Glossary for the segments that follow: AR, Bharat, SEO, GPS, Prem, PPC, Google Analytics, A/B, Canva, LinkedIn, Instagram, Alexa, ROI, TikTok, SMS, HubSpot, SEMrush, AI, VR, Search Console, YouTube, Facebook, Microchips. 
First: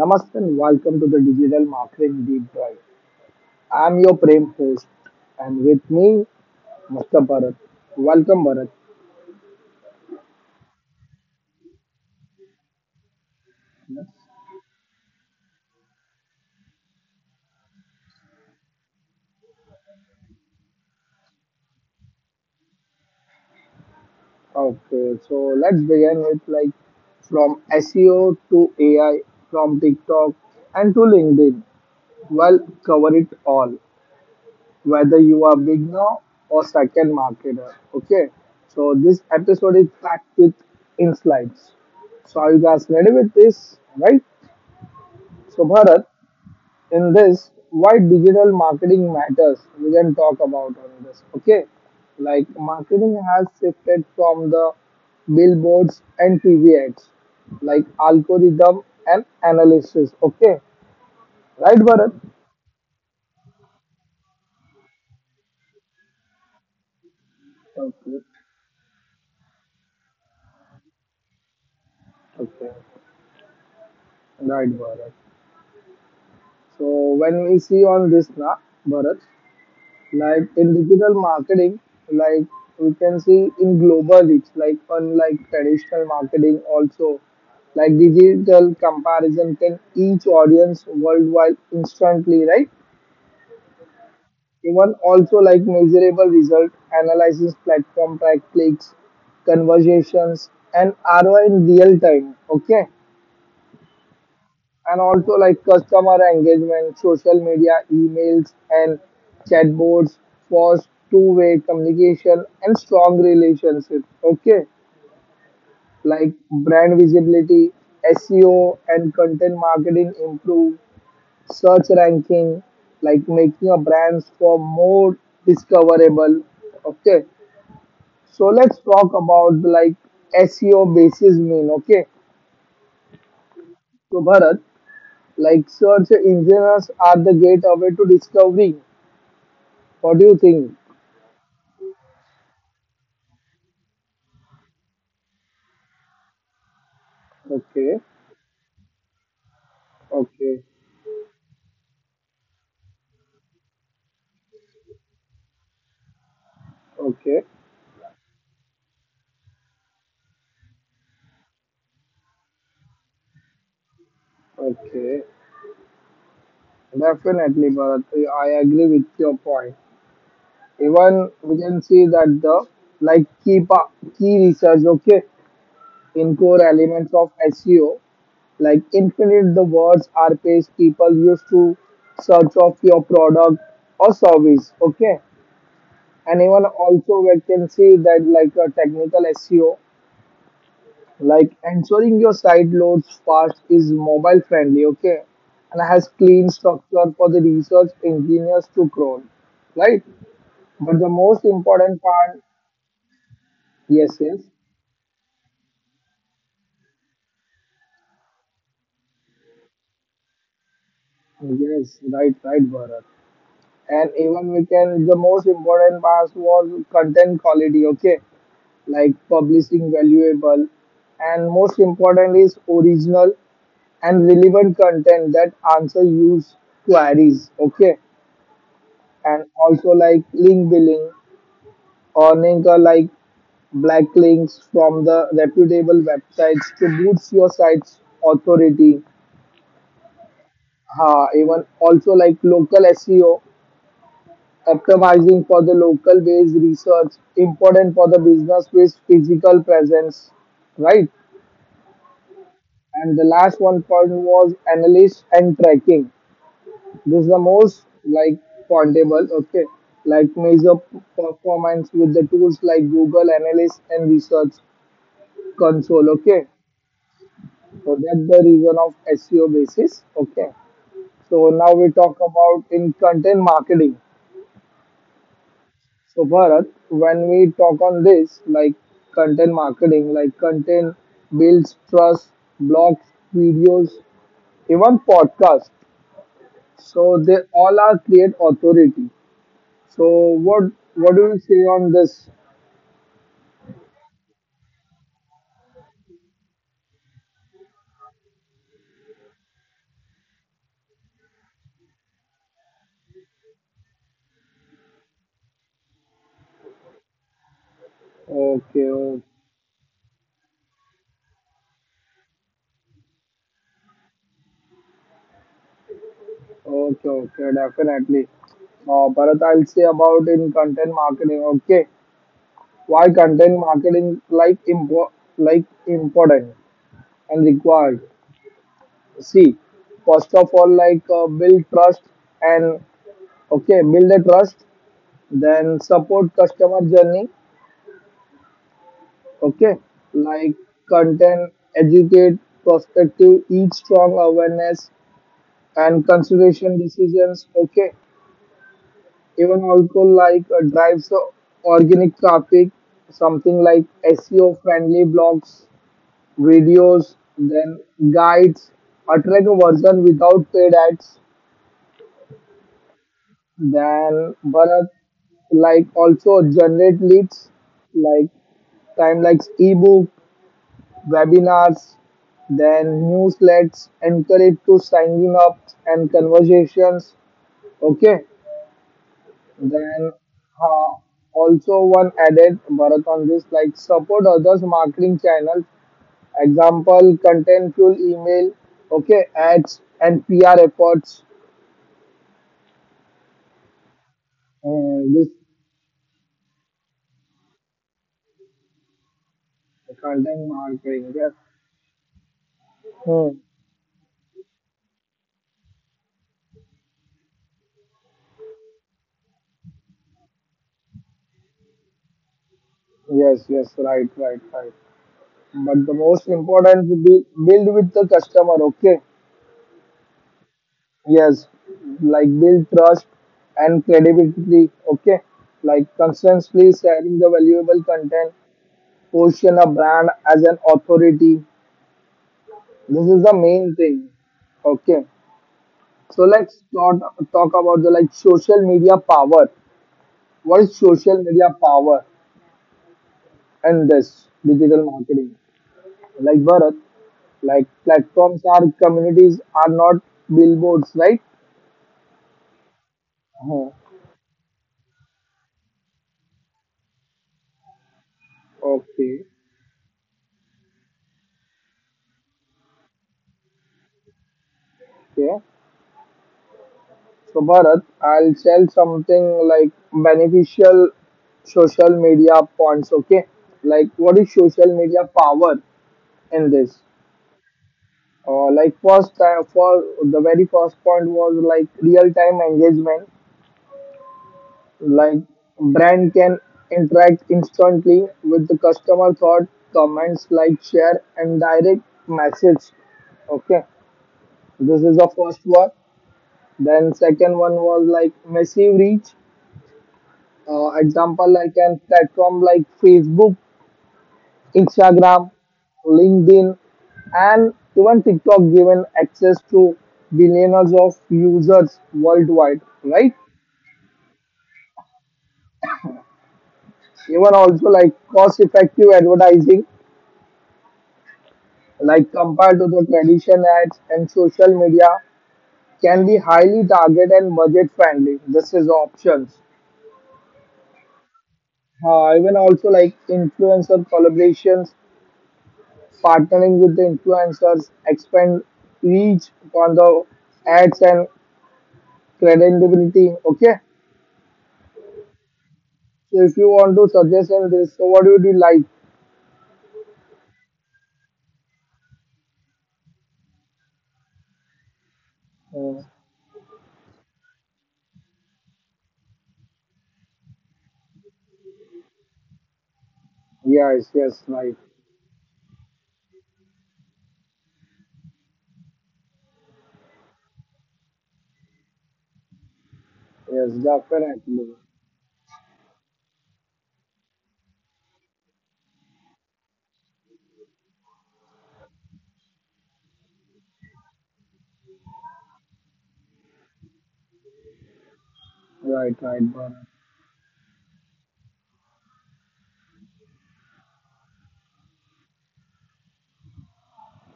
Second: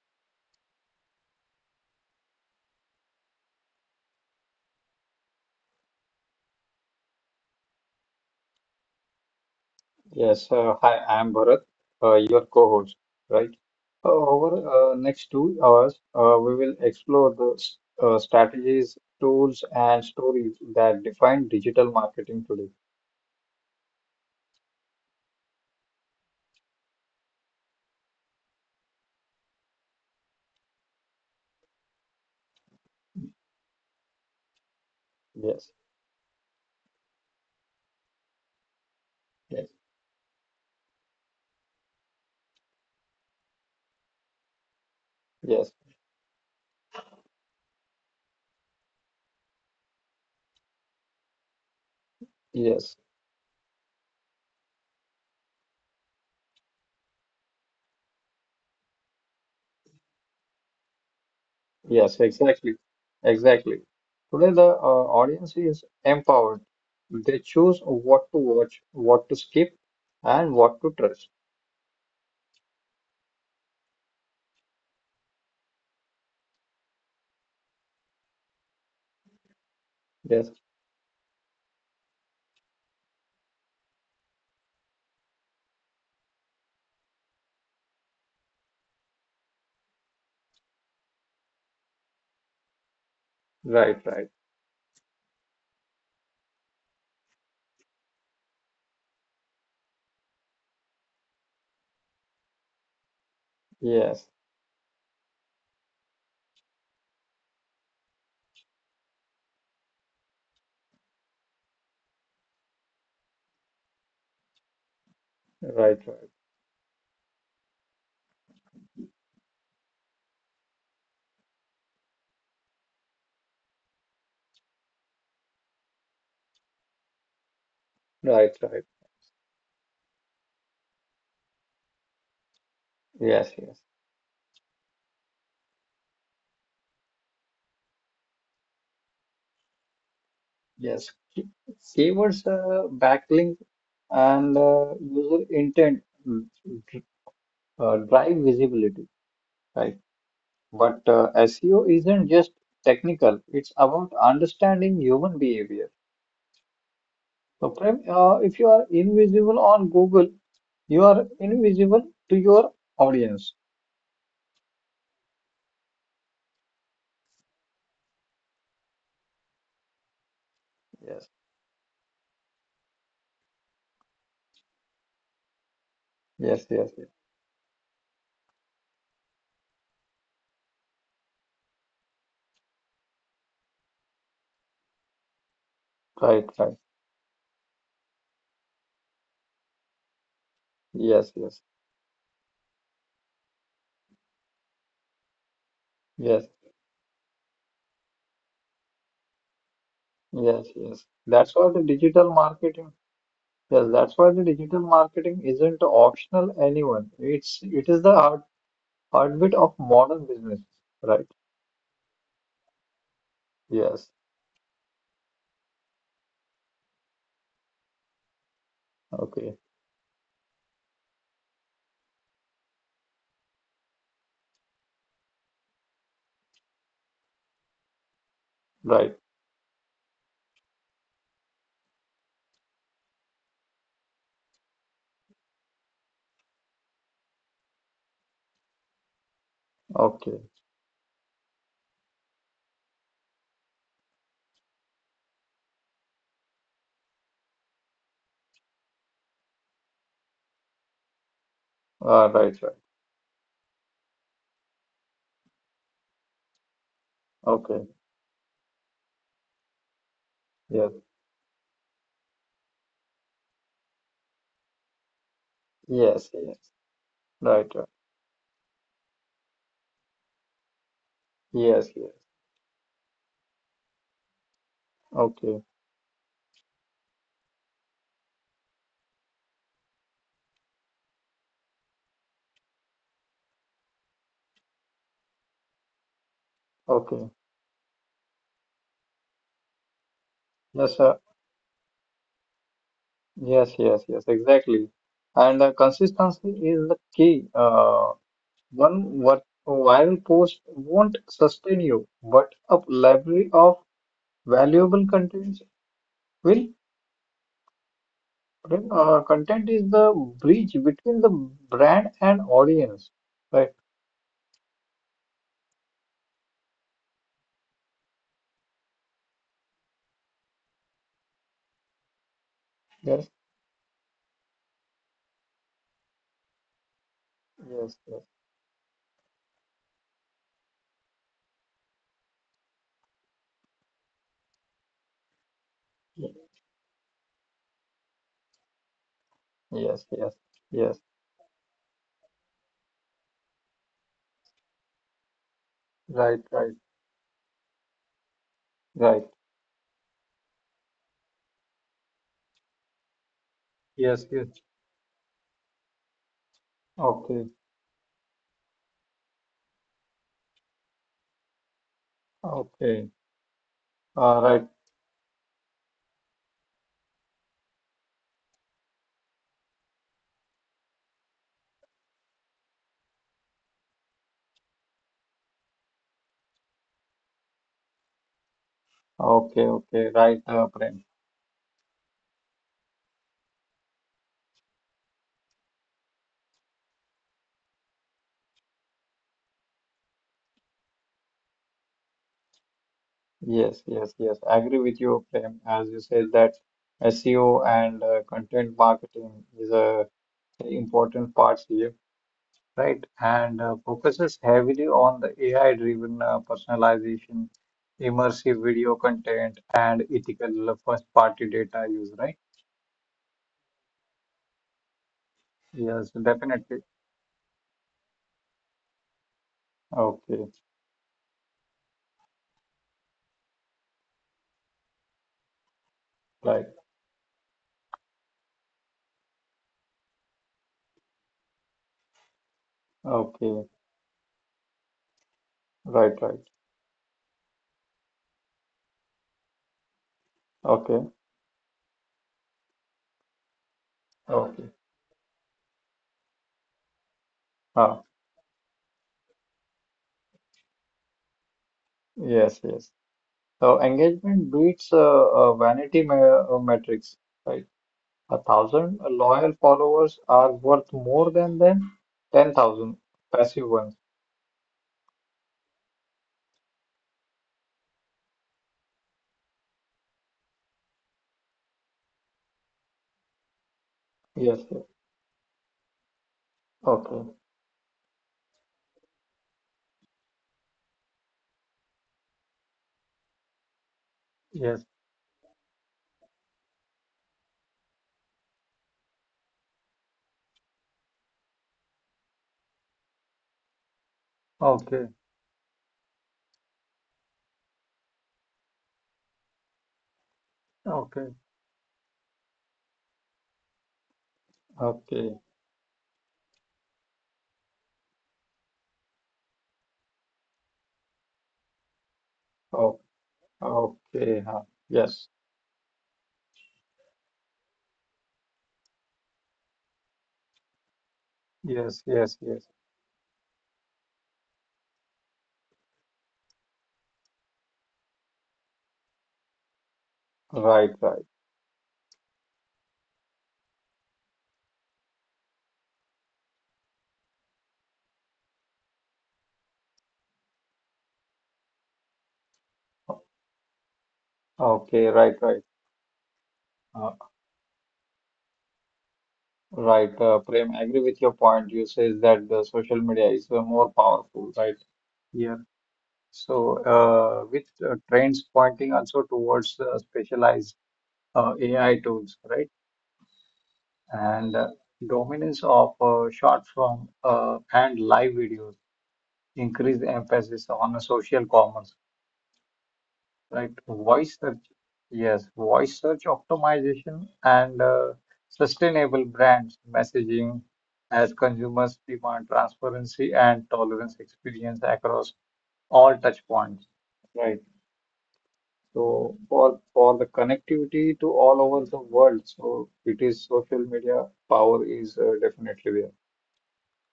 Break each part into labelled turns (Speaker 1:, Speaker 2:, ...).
Speaker 1: Namaste and welcome to the Digital Marketing Deep Dive. I'm your Prem host and with me, Mr. Bharat. Welcome, Bharat.
Speaker 2: Yes, hi, I'm Bharat, your co-host, right? Over next 2 hours, we will explore the strategies, tools, and stories that define digital marketing today.
Speaker 1: Okay, so let's begin with, like, from SEO to AI, from TikTok and to LinkedIn. Well, cover it all, whether you are
Speaker 2: Yes,
Speaker 1: beginner or second marketer. Okay, so this
Speaker 2: yes,
Speaker 1: episode is packed with insights. So are you guys ready with this? Right? So
Speaker 2: yes,
Speaker 1: Bharat, in this why digital marketing matters we can talk about on this, okay, like
Speaker 2: yes,
Speaker 1: marketing has shifted from the billboards and tv ads like algorithm and analysis, okay, right Bharat.
Speaker 2: yes, exactly. Today, the audience is empowered. They choose
Speaker 1: Okay,
Speaker 2: what to watch, what to skip, and what to trust.
Speaker 1: okay, right Bharat. So when we see on this na Bharat, like
Speaker 2: Yes,
Speaker 1: in digital marketing, like we can see in global reach, like unlike traditional marketing also, like digital comparison can each audience worldwide instantly, right?
Speaker 2: right.
Speaker 1: Even also like measurable result analysis platform track clicks, conversations and ROI in real time. Okay.
Speaker 2: Yes,
Speaker 1: And also like customer engagement, social media, emails, and chatbots for two-way communication and strong relationships. Okay,
Speaker 2: right, right,
Speaker 1: like brand visibility, SEO, and content marketing improve search ranking, like making a brands for more discoverable. Okay, so let's
Speaker 2: right.
Speaker 1: talk about like SEO basis mean. Okay,
Speaker 2: Yes, yes.
Speaker 1: so Bharat, like search engines are the gateway to discovery. What do you think?
Speaker 2: Yes, keywords, backlink, and user intent dr-
Speaker 1: Okay,
Speaker 2: drive visibility, right?
Speaker 1: okay,
Speaker 2: But SEO isn't just technical, it's about understanding human behavior.
Speaker 1: okay,
Speaker 2: So, Prem, if you are invisible on Google, you are invisible to your audience.
Speaker 1: okay. Definitely, Bharat. I agree with your point.
Speaker 2: Yes,
Speaker 1: Even we can see that the like key research, okay, in core
Speaker 2: yes, yes.
Speaker 1: elements of SEO, like infinite the words are page people used to search of your product or service, okay. And
Speaker 2: Right,
Speaker 1: even
Speaker 2: right.
Speaker 1: also we can see that like a technical SEO,
Speaker 2: Yes,
Speaker 1: like
Speaker 2: yes,
Speaker 1: ensuring your site loads fast is mobile friendly, okay, and has
Speaker 2: yes,
Speaker 1: clean structure for the research engineers to crawl, right?
Speaker 2: yes,
Speaker 1: But
Speaker 2: yes.
Speaker 1: the most
Speaker 2: That's what the
Speaker 1: important
Speaker 2: digital
Speaker 1: part,
Speaker 2: marketing. Yes,
Speaker 1: yes,
Speaker 2: that's why
Speaker 1: yes,
Speaker 2: the digital marketing isn't optional anyone. It is the heart, heartbeat of modern business, right?
Speaker 1: yes, right, right, Bharat.
Speaker 2: Yes.
Speaker 1: And even we can, the most important part was content quality, okay, like
Speaker 2: Okay.
Speaker 1: publishing valuable, and most important is original and relevant content that answer use queries, okay.
Speaker 2: Right.
Speaker 1: And also like link building, earning a like black links from the reputable websites to boost your site's authority.
Speaker 2: Okay.
Speaker 1: Ha, even also like local SEO, optimizing for the local based research, important for the business with physical presence, right?
Speaker 2: Right. Right.
Speaker 1: And the last one point was analysis and tracking. This is the most
Speaker 2: Okay.
Speaker 1: like portable, okay, like measure
Speaker 2: Yes.
Speaker 1: performance with the tools like Google Analytics and Research Console,
Speaker 2: Yes.
Speaker 1: okay.
Speaker 2: Yes. Right. Right.
Speaker 1: So that's the reason of SEO basis, okay. So now we
Speaker 2: Yes. Yes.
Speaker 1: talk about in content marketing.
Speaker 2: Okay.
Speaker 1: So Bharat, when we talk on this, like content marketing, like content builds trust, blogs, videos, even podcasts. So
Speaker 2: Okay.
Speaker 1: they all are create authority. So what
Speaker 2: Yes,
Speaker 1: what
Speaker 2: sir.
Speaker 1: do you say on this?
Speaker 2: Yes. Yes. Yes. Exactly. And the consistency is the key. One what viral post won't sustain you, but a library of valuable contents will. Right.
Speaker 1: Okay,
Speaker 2: Content is the bridge between the brand and audience, right?
Speaker 1: okay, okay, definitely. Bharat, I'll say about in content marketing. Okay, why
Speaker 2: Yes,
Speaker 1: content marketing like like important and required?
Speaker 2: yes,
Speaker 1: See, first of all, like build trust and okay, build the trust. Then support
Speaker 2: yes,
Speaker 1: customer journey. Okay,
Speaker 2: yes.
Speaker 1: like
Speaker 2: yes,
Speaker 1: content, educate, prospective, each strong awareness and
Speaker 2: Right,
Speaker 1: conservation decisions. Okay,
Speaker 2: right.
Speaker 1: even also like drives the organic traffic, something like
Speaker 2: Yes, yes.
Speaker 1: SEO friendly blogs, videos,
Speaker 2: Okay,
Speaker 1: then guides, attract a version without paid ads.
Speaker 2: okay.
Speaker 1: Then
Speaker 2: Right.
Speaker 1: Bharat like also generate leads like time like ebook, webinars, then newsletters, encourage to signing up and conversations. Okay,
Speaker 2: Okay,
Speaker 1: then
Speaker 2: okay. Right,
Speaker 1: uh,
Speaker 2: Prem.
Speaker 1: also one added Bharat on this like support others marketing channels, example content fuel email, okay ads and PR efforts.
Speaker 2: Yes, yes. I agree with you,
Speaker 1: This
Speaker 2: Prem. As you said that SEO and content marketing is a
Speaker 1: content
Speaker 2: very
Speaker 1: marketing. Yes.
Speaker 2: important part here. Right?
Speaker 1: Hmm.
Speaker 2: And focuses heavily on the AI-driven personalization, immersive video content, and ethical first-party data use, right?
Speaker 1: Yes. Yes. Right. Right. Right. But the
Speaker 2: Yes,
Speaker 1: most
Speaker 2: definitely.
Speaker 1: important to be build with the customer. Okay.
Speaker 2: Okay,
Speaker 1: Yes. Like build trust and credibility. Okay. Like
Speaker 2: right.
Speaker 1: constantly sharing the valuable content position a brand as an authority. This is the
Speaker 2: Okay,
Speaker 1: main thing. Okay.
Speaker 2: right,
Speaker 1: So
Speaker 2: right.
Speaker 1: let's not talk about the like social media power. What is
Speaker 2: Okay,
Speaker 1: social media power and this
Speaker 2: okay.
Speaker 1: digital marketing? Like Bharat, like
Speaker 2: Ah,
Speaker 1: platforms are communities are not billboards, right?
Speaker 2: yes, yes.
Speaker 1: Oh,
Speaker 2: So engagement beats vanity me metrics, right? A thousand
Speaker 1: okay,
Speaker 2: loyal followers are worth more than 10,000 passive ones.
Speaker 1: okay. So Bharat, I'll tell something like beneficial social media points. Okay, like what is
Speaker 2: Yes,
Speaker 1: social
Speaker 2: yes.
Speaker 1: media power? In this.
Speaker 2: Okay.
Speaker 1: Like first time for the very first point was like real time engagement.
Speaker 2: Yes.
Speaker 1: Like brand can interact instantly with the customer thought, comments, like share and direct message. Okay, this is the
Speaker 2: Okay.
Speaker 1: first one. Then second one was like massive reach. Example
Speaker 2: Okay,
Speaker 1: like an platform like Facebook Instagram,
Speaker 2: okay,
Speaker 1: LinkedIn, and even TikTok given access to billions of users worldwide,
Speaker 2: oh,
Speaker 1: right?
Speaker 2: okay, huh. Yes,
Speaker 1: Even also like cost effective advertising,
Speaker 2: yes,
Speaker 1: like
Speaker 2: yes,
Speaker 1: compared
Speaker 2: yes.
Speaker 1: to the traditional ads and social media, can be highly target and budget friendly. This is options.
Speaker 2: Right, right.
Speaker 1: Even also like influencer collaborations, partnering with the influencers, expand reach on the ads and credibility. Okay,
Speaker 2: Okay, right, right.
Speaker 1: so if you want to
Speaker 2: Uh,
Speaker 1: suggest on this, so what would you like?
Speaker 2: right, Prem, I agree with your point. You says that the social media is more powerful, right? Yeah.
Speaker 1: Uh,
Speaker 2: So, with trends pointing also towards specialized AI tools, right?
Speaker 1: yes, yes, right.
Speaker 2: And dominance of short form and live videos, increased emphasis on social commerce.
Speaker 1: Yes,
Speaker 2: Right, voice
Speaker 1: definitely.
Speaker 2: search. Yes, voice search optimization and sustainable brands messaging as consumers demand transparency and tolerance experience across all touch points. Right.
Speaker 1: Right, right,
Speaker 2: So
Speaker 1: Bharat.
Speaker 2: for for the connectivity to all over the world, so it is social media power is definitely there.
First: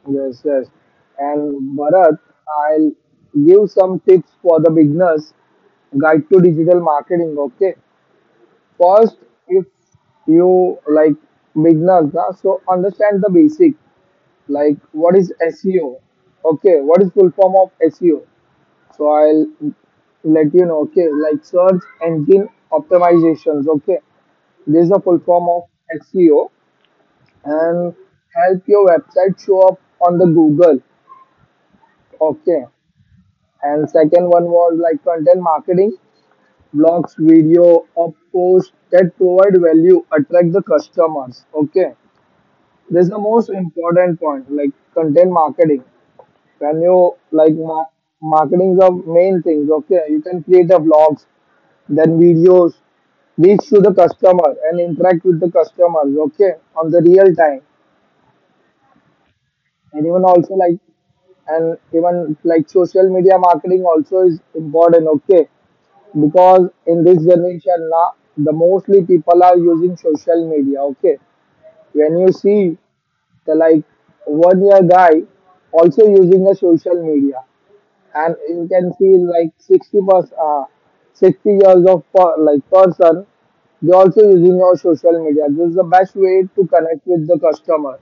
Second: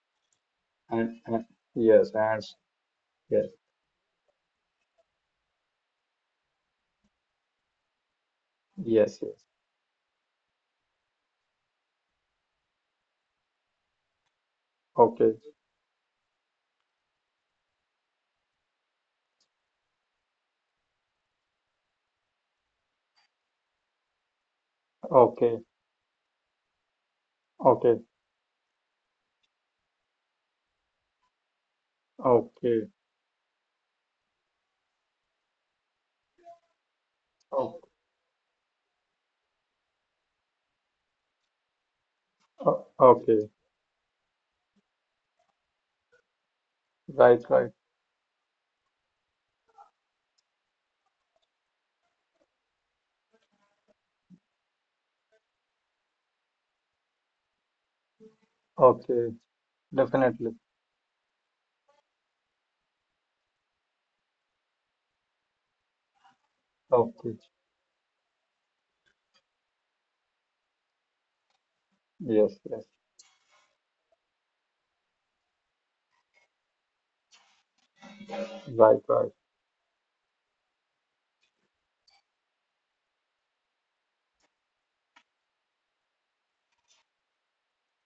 Speaker 1: Yes, yes.
Speaker 2: And
Speaker 1: And
Speaker 2: yes,
Speaker 1: Bharat,
Speaker 2: and
Speaker 1: I'll
Speaker 2: yes,
Speaker 1: give some tips for the beginners guide to digital marketing. Okay. First,
Speaker 2: yes.
Speaker 1: if you like beginners, na, so understand the basic, like what
Speaker 2: Okay,
Speaker 1: is SEO? Okay, what is full form of SEO? So I'll let you know, okay, like search engine optimizations, okay. This is a full form
Speaker 2: okay,
Speaker 1: of SEO and
Speaker 2: okay,
Speaker 1: help your website show up on the Google, okay.
Speaker 2: okay,
Speaker 1: And second one was like content marketing, blogs, video,
Speaker 2: okay,
Speaker 1: or posts that provide value, attract the customers, okay. This is the
Speaker 2: okay.
Speaker 1: most important point, like content marketing. When you
Speaker 2: Right,
Speaker 1: like
Speaker 2: right.
Speaker 1: marketing is the main things, okay. You can create a vlogs then videos reach to the customer and interact with the customers, okay, on the real time
Speaker 2: Okay,
Speaker 1: and even
Speaker 2: definitely.
Speaker 1: also like and even like social media marketing also is important, okay, because in this
Speaker 2: Okay.
Speaker 1: generation now the mostly people are using social media, okay, when you
Speaker 2: Yes,
Speaker 1: see
Speaker 2: yes.
Speaker 1: the like one year guy also using a social media and you can
Speaker 2: Right,
Speaker 1: see
Speaker 2: right,
Speaker 1: like 60%, 60 years of like person they also using our social media. This is the best way to connect with the customer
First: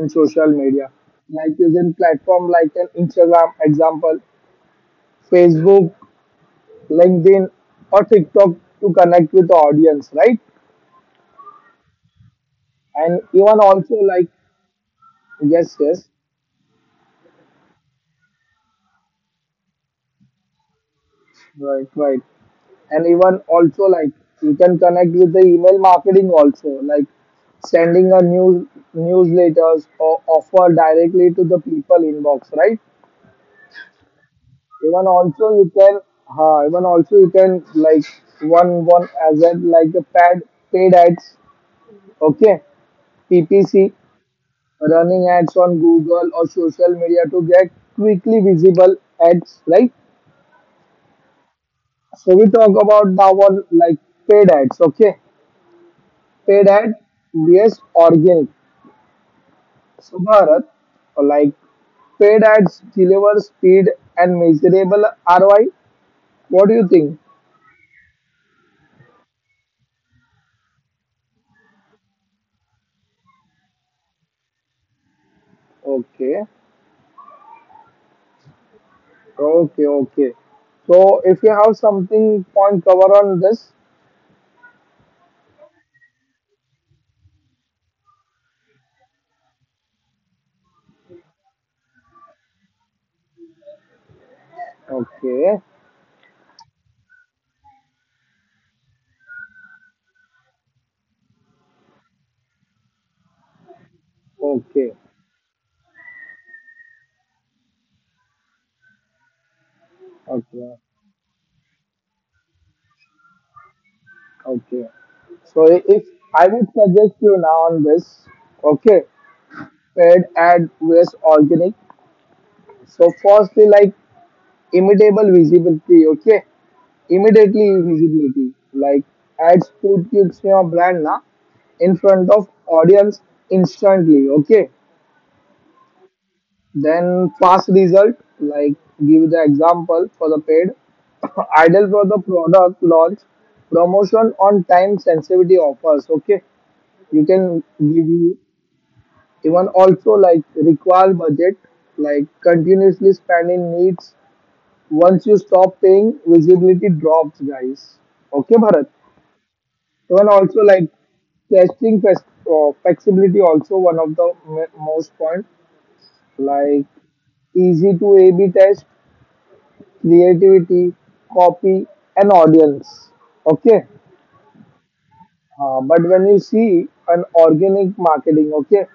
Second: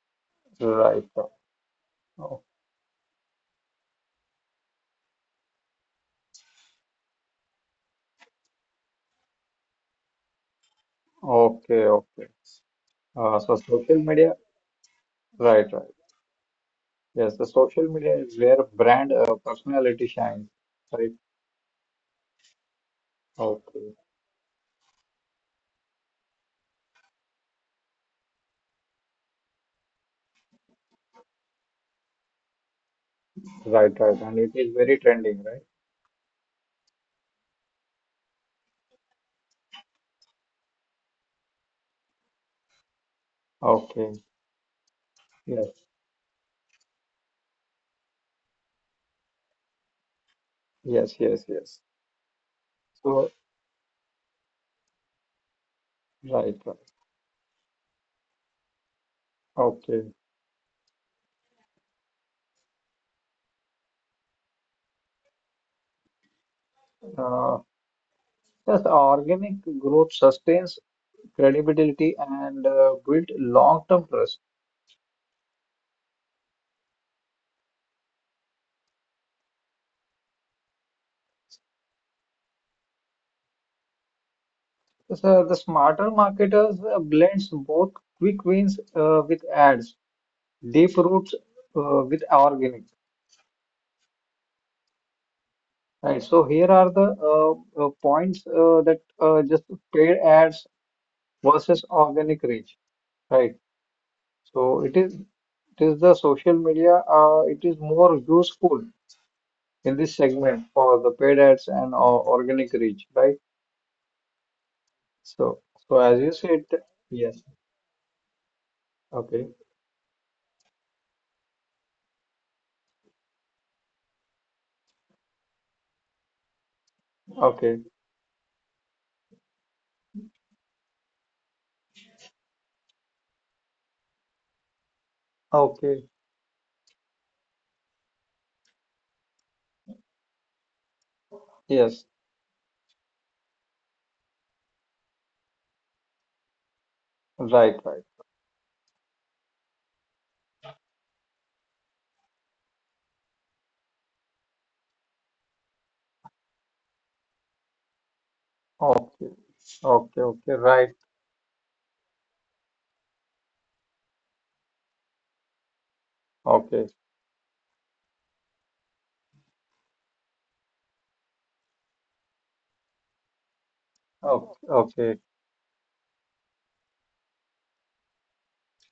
Speaker 1: in social media
Speaker 2: right, right.
Speaker 1: like using
Speaker 2: Oh,
Speaker 1: platform like an Instagram example Facebook LinkedIn or TikTok to connect with the audience, right?
Speaker 2: okay, okay.
Speaker 1: And
Speaker 2: So
Speaker 1: even also
Speaker 2: social
Speaker 1: like
Speaker 2: media, right,
Speaker 1: yes
Speaker 2: right.
Speaker 1: yes
Speaker 2: Yes, the social media is where brand personality shines, right?
Speaker 1: right right and even also
Speaker 2: Okay,
Speaker 1: like you can connect with the email marketing also like sending a newsletters or offer directly to the people inbox, right?
Speaker 2: right, right. And it is very
Speaker 1: Even
Speaker 2: trending,
Speaker 1: also
Speaker 2: right?
Speaker 1: you can even also you can like one as a like a pad paid ads, okay, PPC,
Speaker 2: Okay,
Speaker 1: running ads
Speaker 2: yes,
Speaker 1: on Google or social media to get quickly visible ads, right?
Speaker 2: yes.
Speaker 1: So we talk about now
Speaker 2: So,
Speaker 1: on like paid ads, okay.
Speaker 2: right,
Speaker 1: Paid
Speaker 2: right.
Speaker 1: ad vs organic
Speaker 2: Okay.
Speaker 1: Subharat, like paid ads deliver speed and measurable ROI. What do you think?
Speaker 2: Uh, yes, the organic growth sustains credibility and build long-term trust.
Speaker 1: Okay, okay, okay. So if you have something point cover on this,
Speaker 2: So the smarter marketers blends both quick wins with ads, deep roots with organic.
Speaker 1: okay,
Speaker 2: Right. So here are the points that just paid ads versus organic reach. Right. So
Speaker 1: okay,
Speaker 2: it is the social media. It is more useful in this segment
Speaker 1: okay,
Speaker 2: for the paid ads and organic reach. Right.
Speaker 1: okay.
Speaker 2: So
Speaker 1: So if
Speaker 2: as you
Speaker 1: I
Speaker 2: said,
Speaker 1: would suggest you
Speaker 2: yes.
Speaker 1: now on this, okay,
Speaker 2: Okay.
Speaker 1: paid ad vs organic. So firstly, like immutable visibility, okay. Immediately
Speaker 2: Okay.
Speaker 1: visibility. Like ads put your brand na in front of audience instantly. Okay,
Speaker 2: Okay.
Speaker 1: then fast result. Like give the example for the paid ideal for
Speaker 2: Yes.
Speaker 1: the product launch promotion on time sensitivity offers. Okay, you can
Speaker 2: Right. Right.
Speaker 1: give you even also like require budget like continuously spending needs once you stop paying visibility drops guys, okay Bharat.
Speaker 2: Okay,
Speaker 1: Even
Speaker 2: okay,
Speaker 1: also like
Speaker 2: right.
Speaker 1: testing flex- flexibility also one of the most point like
Speaker 2: Okay,
Speaker 1: easy to A/B test, creativity, copy, and audience. Okay,
Speaker 2: okay, okay,
Speaker 1: but when you see an organic marketing, okay,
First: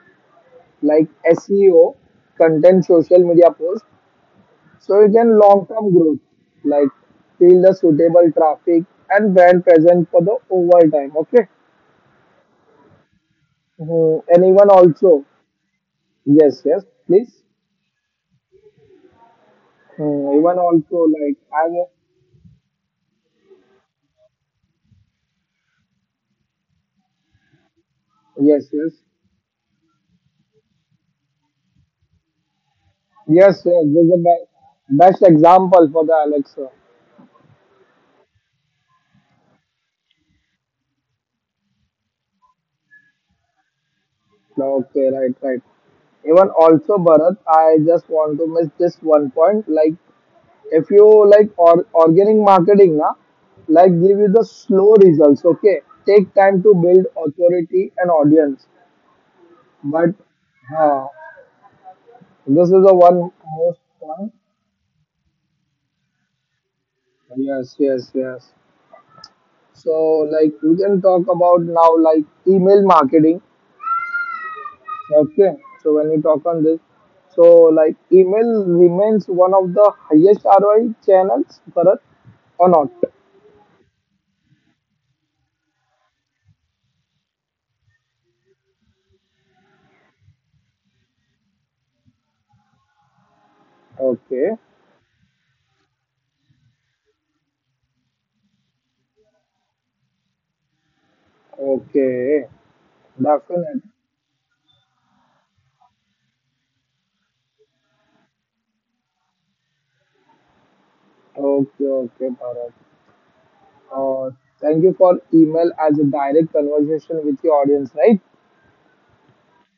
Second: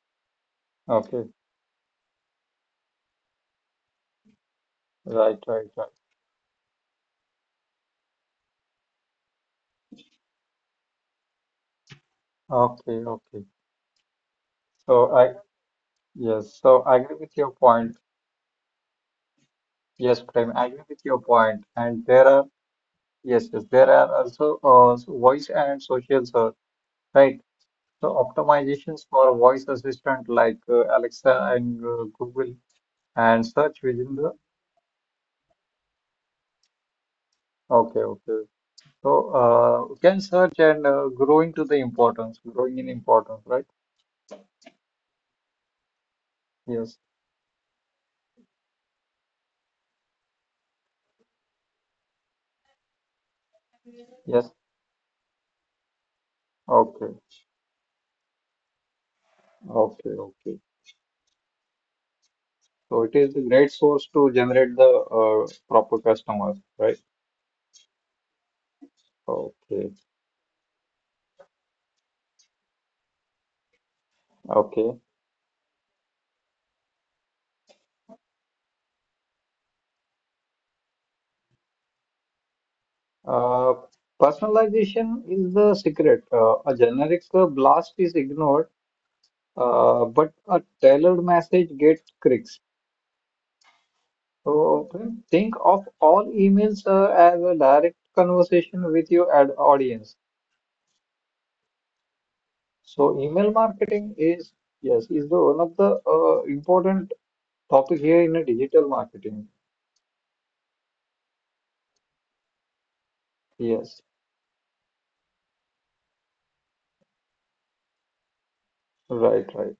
Speaker 1: like
Speaker 2: okay,
Speaker 1: SEO, content, social media post, so you can
Speaker 2: right,
Speaker 1: long
Speaker 2: right.
Speaker 1: term growth like build the suitable traffic and brand present for the overall time. Okay,
Speaker 2: Okay, okay.
Speaker 1: mhm. And even
Speaker 2: So
Speaker 1: also
Speaker 2: I, yes,
Speaker 1: yes,
Speaker 2: so
Speaker 1: yes,
Speaker 2: I agree with
Speaker 1: please.
Speaker 2: your point. Yes,
Speaker 1: Mm,
Speaker 2: Prem,
Speaker 1: even
Speaker 2: I agree
Speaker 1: also
Speaker 2: with your
Speaker 1: like
Speaker 2: point.
Speaker 1: I'm
Speaker 2: And there are, yes, yes, there are also voice and social search, right? So
Speaker 1: yes yes
Speaker 2: optimizations for voice assistant like Alexa and Google and
Speaker 1: yes
Speaker 2: search
Speaker 1: yes this is
Speaker 2: within
Speaker 1: the
Speaker 2: the,
Speaker 1: best example for the Alexa.
Speaker 2: okay, okay. So can search and growing in importance, right?
Speaker 1: Okay, right, right. Even
Speaker 2: Yes.
Speaker 1: also Bharat, I just want to miss this one point. Like if you like or organic marketing, na, like give you the
Speaker 2: Yes.
Speaker 1: slow results. Okay, take time to build
Speaker 2: Okay.
Speaker 1: authority and audience.
Speaker 2: Okay.
Speaker 1: But
Speaker 2: Okay.
Speaker 1: uh, this is the
Speaker 2: So it
Speaker 1: one
Speaker 2: is a great
Speaker 1: most
Speaker 2: source to
Speaker 1: point.
Speaker 2: generate the proper customers, right?
Speaker 1: Yes, yes, yes.
Speaker 2: Okay.
Speaker 1: So, like, we can talk about now, like, email marketing.
Speaker 2: Okay.
Speaker 1: Okay. So, when we talk on this, so, like, email remains one of the highest ROI channels for us or not.
Speaker 2: Uh, Personalization is the secret. A generic blast is ignored, but a tailored message gets clicks.
Speaker 1: Okay.
Speaker 2: So friend, think of all emails as a direct conversation with your ad audience.
Speaker 1: Okay.
Speaker 2: So email
Speaker 1: Definitely.
Speaker 2: marketing is yes is the one of the important topic here in a digital marketing.
Speaker 1: Okay. Okay, Bharat.
Speaker 2: Yes,
Speaker 1: Uh, thank you for email as a direct conversation with your audience, right?
Speaker 2: right, right.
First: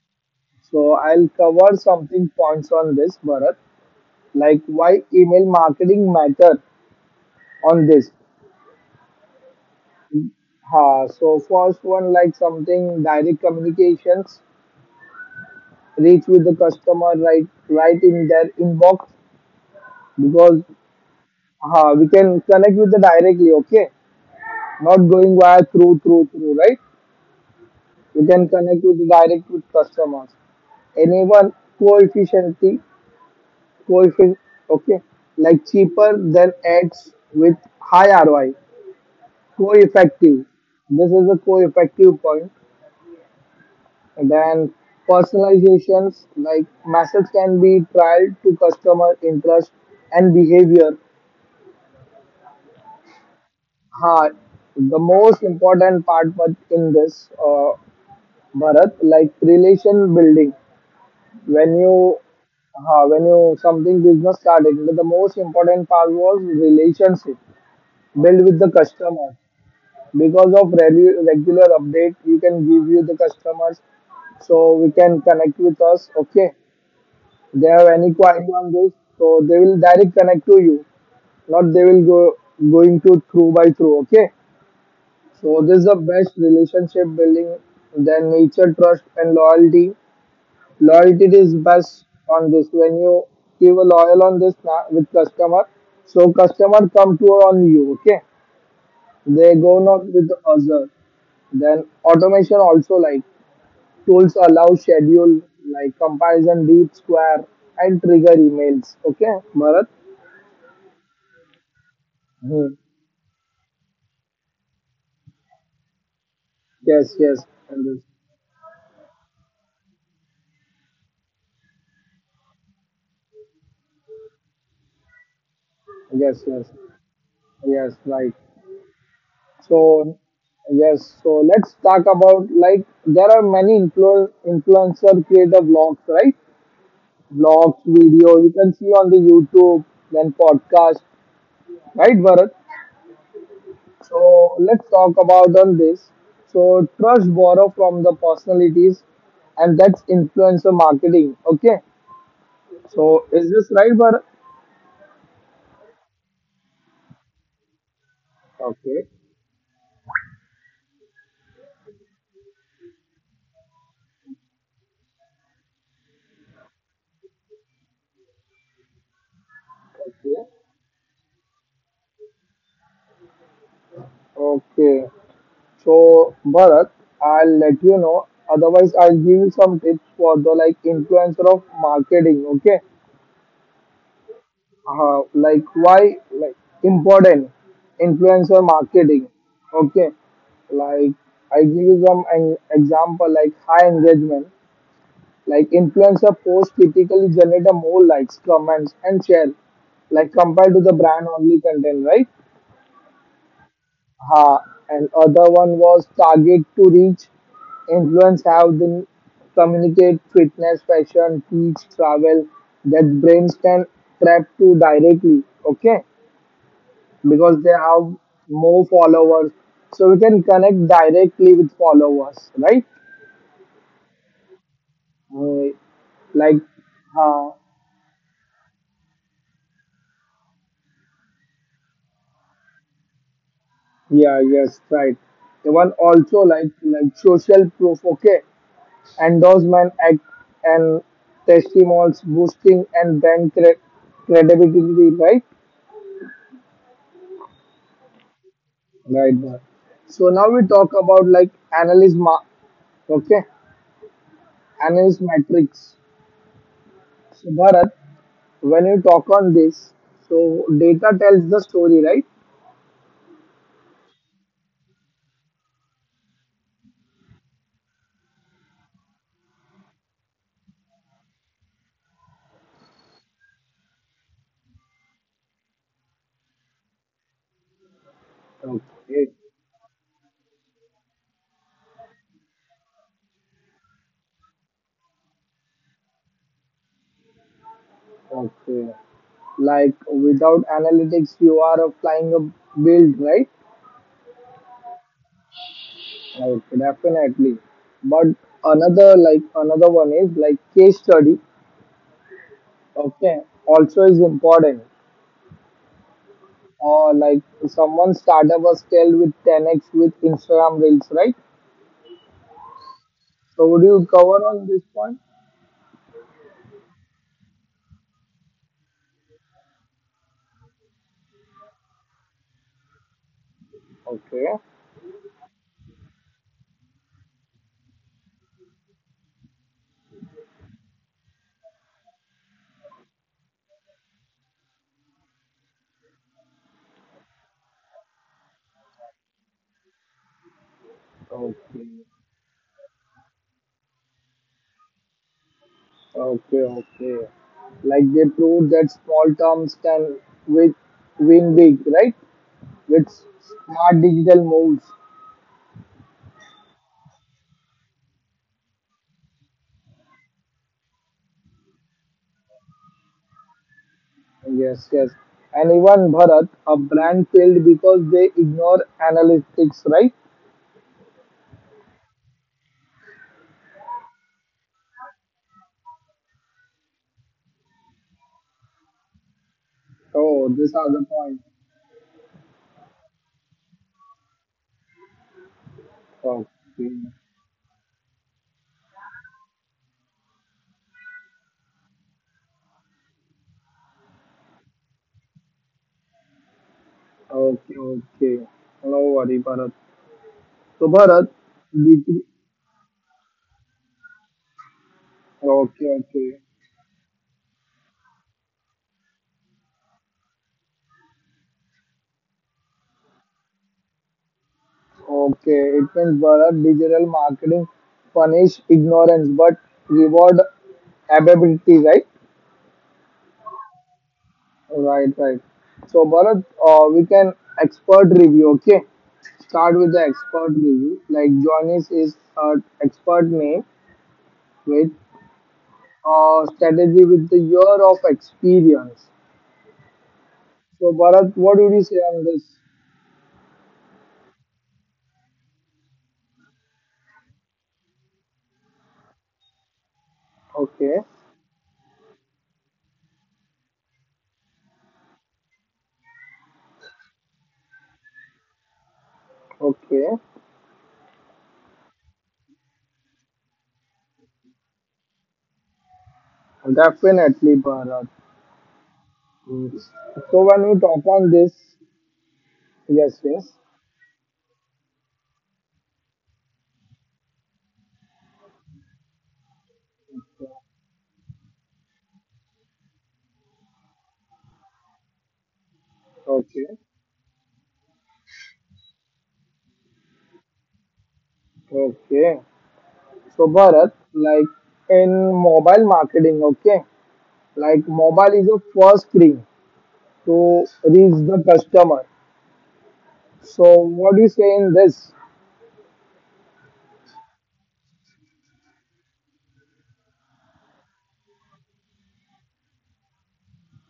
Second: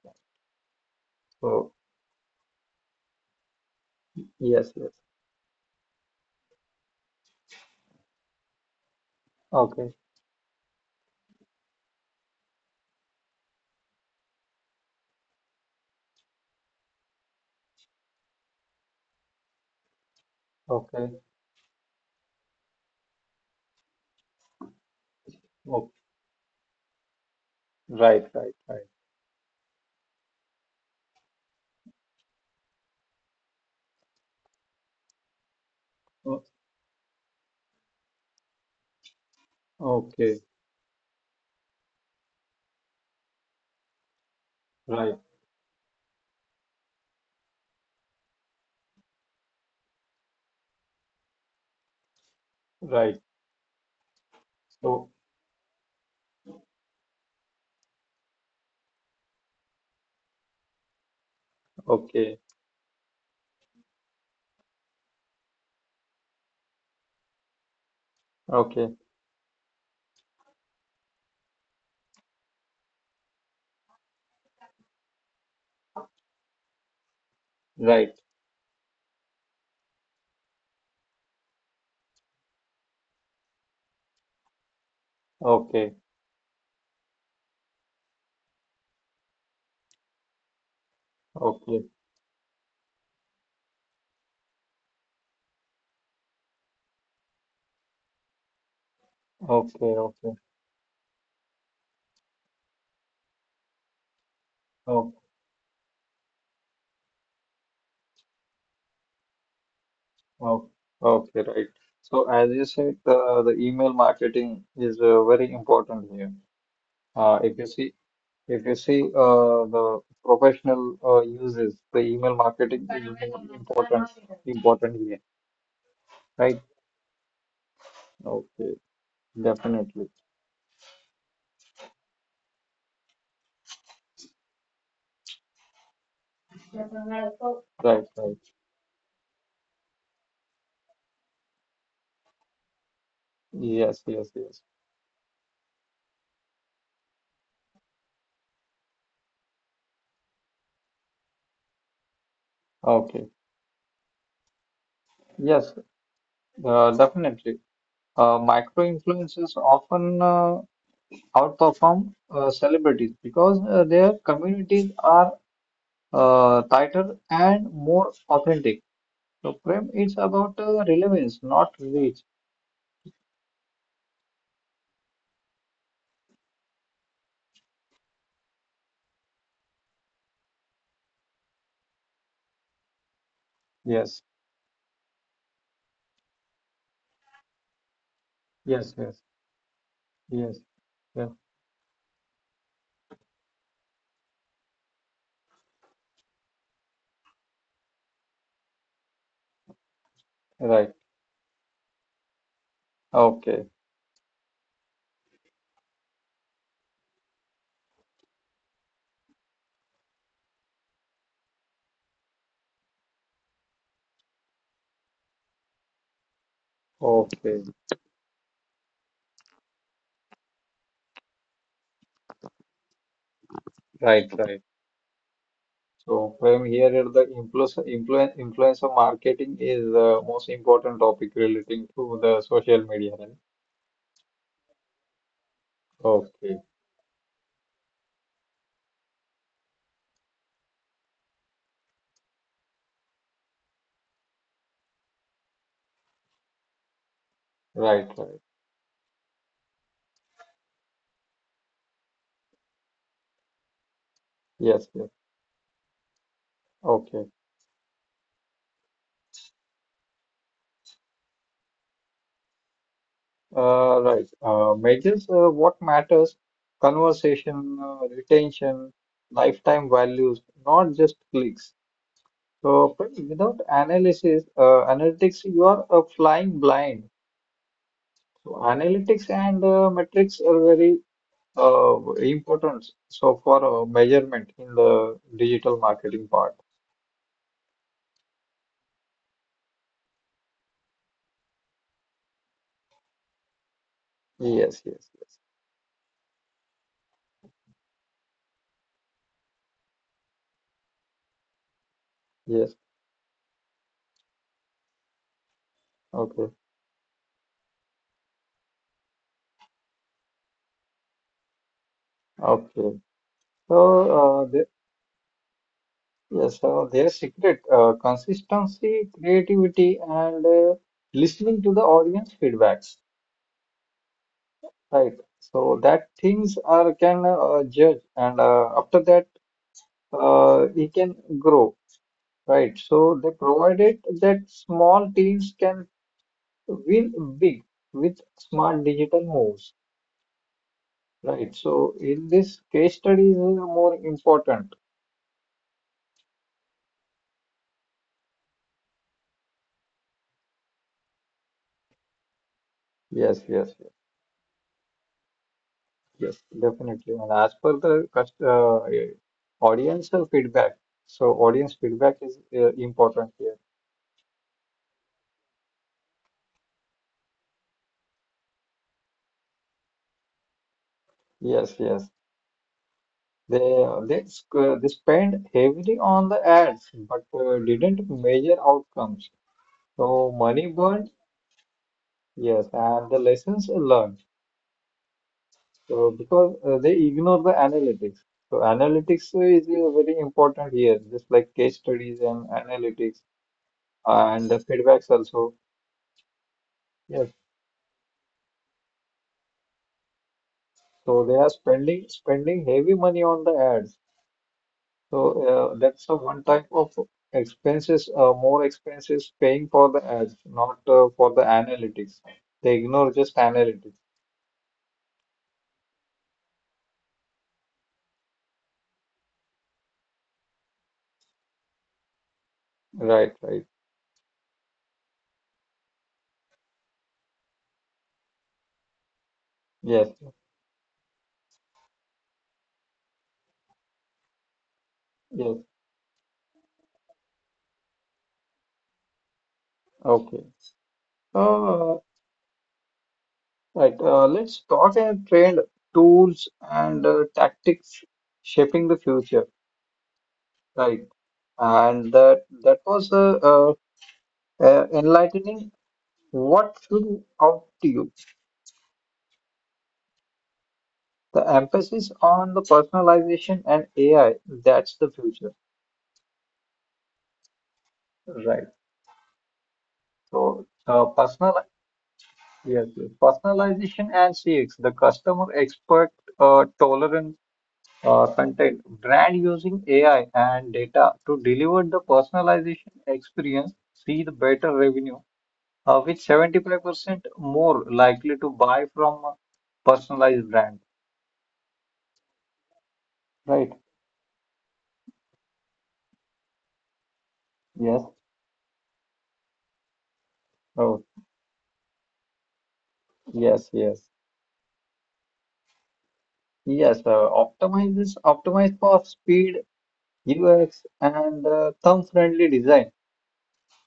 Speaker 1: So, I'll
Speaker 2: So,
Speaker 1: cover something points on this, Bharat, like
Speaker 2: yes, yes.
Speaker 1: why email marketing matter on this.
Speaker 2: Okay,
Speaker 1: Ha, so first one like something direct communications, reach with the customer right right in their inbox because
Speaker 2: okay.
Speaker 1: ha, we can connect with the directly, okay? Not going via
Speaker 2: Okay,
Speaker 1: through, right? We
Speaker 2: right,
Speaker 1: can connect
Speaker 2: right.
Speaker 1: with the direct with customers. Enable coefficiency coefficient, okay, like cheaper
Speaker 2: O-
Speaker 1: than ads with high ROI.
Speaker 2: Okay,
Speaker 1: Co-effective. This is a co-effective point. And then
Speaker 2: right,
Speaker 1: personalizations like methods can be trialed to customer interest and behavior.
Speaker 2: right.
Speaker 1: Ha, the
Speaker 2: So,
Speaker 1: most important part but in this Bharat, like relation building when you
Speaker 2: okay,
Speaker 1: when you something business started, the most important part was relationship build with the
Speaker 2: okay,
Speaker 1: customer. Because of regular update you can give you the customers, so we can connect with us. Okay, they have
Speaker 2: right.
Speaker 1: any query on this, so they will direct connect to you, not they will go going to through by through. Okay, so this is
Speaker 2: Okay,
Speaker 1: the best relationship building. Then nature trust and loyalty. Loyalty is
Speaker 2: okay,
Speaker 1: best on this when you give a loyal on this with customer. So customer come to on you. Okay, they go
Speaker 2: okay,
Speaker 1: not with
Speaker 2: okay.
Speaker 1: other. Then automation also like tools allow
Speaker 2: Oh,
Speaker 1: schedule like comparison deep square and trigger emails. Okay, Bharat.
Speaker 2: oh, okay, right. So, as you
Speaker 1: Mhm.
Speaker 2: said, the email marketing is very important here.
Speaker 1: Yes,
Speaker 2: Uh,
Speaker 1: yes,
Speaker 2: if you
Speaker 1: and
Speaker 2: see,
Speaker 1: this,
Speaker 2: if you see, the professional uses the email marketing is more important, important here,
Speaker 1: yes,
Speaker 2: right?
Speaker 1: yes, yes, right.
Speaker 2: Okay. Definitely.
Speaker 1: So, yes, so let's talk about, like, there are many influencer creator vlogs, right? Vlogs,
Speaker 2: Right, right.
Speaker 1: video you can see on the YouTube, then podcast, right, Bharat?
Speaker 2: Yes,
Speaker 1: So
Speaker 2: yes.
Speaker 1: let's talk about on this. So trust borrow from the personalities, and that's influencer marketing. Okay. So
Speaker 2: Okay.
Speaker 1: is this right, Bharat?
Speaker 2: Yes, definitely. Micro
Speaker 1: Okay.
Speaker 2: influencers often outperform celebrities because their communities are tighter and more authentic. So, Prem, it's
Speaker 1: Okay.
Speaker 2: about relevance, not reach.
Speaker 1: Okay. So, Bharat, I'll let you know. Otherwise, I'll give you some tips for the like influencer of marketing. Okay,
Speaker 2: Yes,
Speaker 1: like why like important influencer
Speaker 2: yes, yes,
Speaker 1: marketing. Okay,
Speaker 2: yes,
Speaker 1: like
Speaker 2: yes.
Speaker 1: I give you some an example like high engagement. Like influencer posts typically generate a more likes, comments, and share, like compared to the
Speaker 2: Right.
Speaker 1: brand only content, right?
Speaker 2: Okay,
Speaker 1: Ha, and other one was target to reach, influence how they communicate, fitness, fashion, teach, travel, that brains can trap to directly, okay? Because
Speaker 2: okay.
Speaker 1: they have more followers. So we can connect directly with followers, right?
Speaker 2: Right, right.
Speaker 1: Uh,
Speaker 2: So
Speaker 1: like
Speaker 2: from here, at the
Speaker 1: uh,
Speaker 2: influence of marketing is the most important topic relating to the social media, right?
Speaker 1: yeah, yes, right, the one also
Speaker 2: Okay,
Speaker 1: like social proof, okay, endorsement act and testimonials boosting and brand credibility, right,
Speaker 2: right, right.
Speaker 1: right, Bharat. So now we talk about like analyst ma- okay,
Speaker 2: Yes, yes.
Speaker 1: analyst metrics.
Speaker 2: Okay.
Speaker 1: So Bharat, when you talk on this, so data tells the story, right?
Speaker 2: Right. Measures what matters: conversation, retention, lifetime values, not just clicks. So but without analytics, you are flying blind. So analytics
Speaker 1: Okay,
Speaker 2: and metrics are very importance so for measurement in the digital marketing part.
Speaker 1: okay, like without analytics you are a flying a build, right?
Speaker 2: yes yes yes
Speaker 1: Okay, definitely. But another one is like case study.
Speaker 2: yes
Speaker 1: Okay, also is important.
Speaker 2: Okay,
Speaker 1: Like someone startup was scaled with 10x with Instagram Reels, right?
Speaker 2: okay.
Speaker 1: So
Speaker 2: So
Speaker 1: would you cover
Speaker 2: uh,
Speaker 1: on
Speaker 2: the,
Speaker 1: this point?
Speaker 2: yes, so their secret consistency, creativity, and listening to the audience feedbacks,
Speaker 1: Okay,
Speaker 2: right? So that things are can judge, and after that he can grow, right? So they provided that small teams can win big with smart digital moves. Right. So
Speaker 1: okay,
Speaker 2: in this case studies are more important.
Speaker 1: okay, okay. Like they proved that small terms can with win big, right? With
Speaker 2: Yes, yes, yes,
Speaker 1: smart digital moves.
Speaker 2: yes, definitely. And as per the audience feedback, so audience feedback is important here.
Speaker 1: Yes, yes. And even Bharat, a brand failed because they ignore analytics, right?
Speaker 2: Yes, yes. They spend heavily on the ads, but didn't measure outcomes. So
Speaker 1: Oh,
Speaker 2: money
Speaker 1: these are the
Speaker 2: burned.
Speaker 1: points.
Speaker 2: Yes, and the lessons learned. So because they
Speaker 1: Okay.
Speaker 2: ignore the analytics. So analytics is very important here, just like case studies and analytics and the feedbacks also. Yes.
Speaker 1: Okay, okay. No worry, Bharat. So, Bharat,
Speaker 2: So they are
Speaker 1: digi-
Speaker 2: spending heavy money on the ads. So
Speaker 1: okay,
Speaker 2: that's a
Speaker 1: okay,
Speaker 2: one type of expenses, more expenses paying for the ads, not for the analytics. They ignore just analytics.
Speaker 1: okay. It means Bharat, digital marketing punish ignorance but reward ability, right?
Speaker 2: Right, right.
Speaker 1: Right, right. So, Bharat, we can expert review. Okay, start with the
Speaker 2: Yes,
Speaker 1: expert review. Like Johnny's is an expert name with
Speaker 2: yes.
Speaker 1: strategy with the year of experience.
Speaker 2: Okay.
Speaker 1: So, Bharat, what would you say
Speaker 2: Uh,
Speaker 1: on this?
Speaker 2: Right, let's talk and trend tools and tactics shaping the future.
Speaker 1: Okay.
Speaker 2: Right, and that was enlightening. What flew out to you?
Speaker 1: Okay,
Speaker 2: The emphasis on the personalization and AI. That's the future.
Speaker 1: definitely, Bharat.
Speaker 2: Right.
Speaker 1: Mm. So when
Speaker 2: So,
Speaker 1: we talk
Speaker 2: uh,
Speaker 1: on this,
Speaker 2: personal yes.
Speaker 1: yes, yes.
Speaker 2: Personalization and CX, the customer expert tolerance content, brand using AI and data to deliver the personalization experience, see the better revenue, with
Speaker 1: Okay,
Speaker 2: 75% more likely to buy from a personalized brand.
Speaker 1: okay. So
Speaker 2: Right.
Speaker 1: Bharat, like, in mobile marketing, okay, like
Speaker 2: Yes.
Speaker 1: mobile is the first screen to
Speaker 2: Oh,
Speaker 1: reach the customer.
Speaker 2: yes,
Speaker 1: So
Speaker 2: yes.
Speaker 1: what do you say in this?
Speaker 2: Yes, optimized for speed, UX, and thumb-friendly design.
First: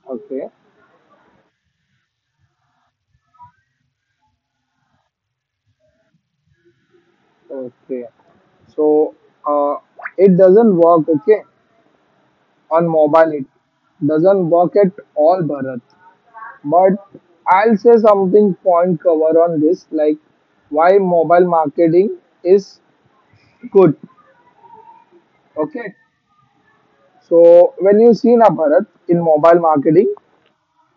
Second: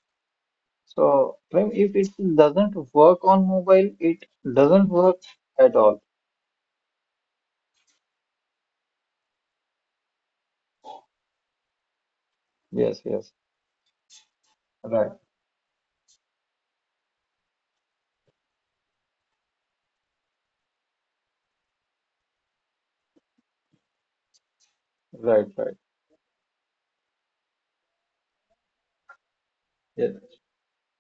Speaker 1: Okay,
Speaker 2: So, Prem, if it doesn't work on mobile, it doesn't work at all.
Speaker 1: okay. So uh, it doesn't work, okay, on
Speaker 2: Yes,
Speaker 1: mobile.
Speaker 2: yes.
Speaker 1: It doesn't work at
Speaker 2: Right,
Speaker 1: all, Bharat. But I'll say something point cover on this, like why mobile marketing is good.
Speaker 2: right, right.
Speaker 1: Okay. So when you see na Bharat in mobile
Speaker 2: Yes.
Speaker 1: marketing,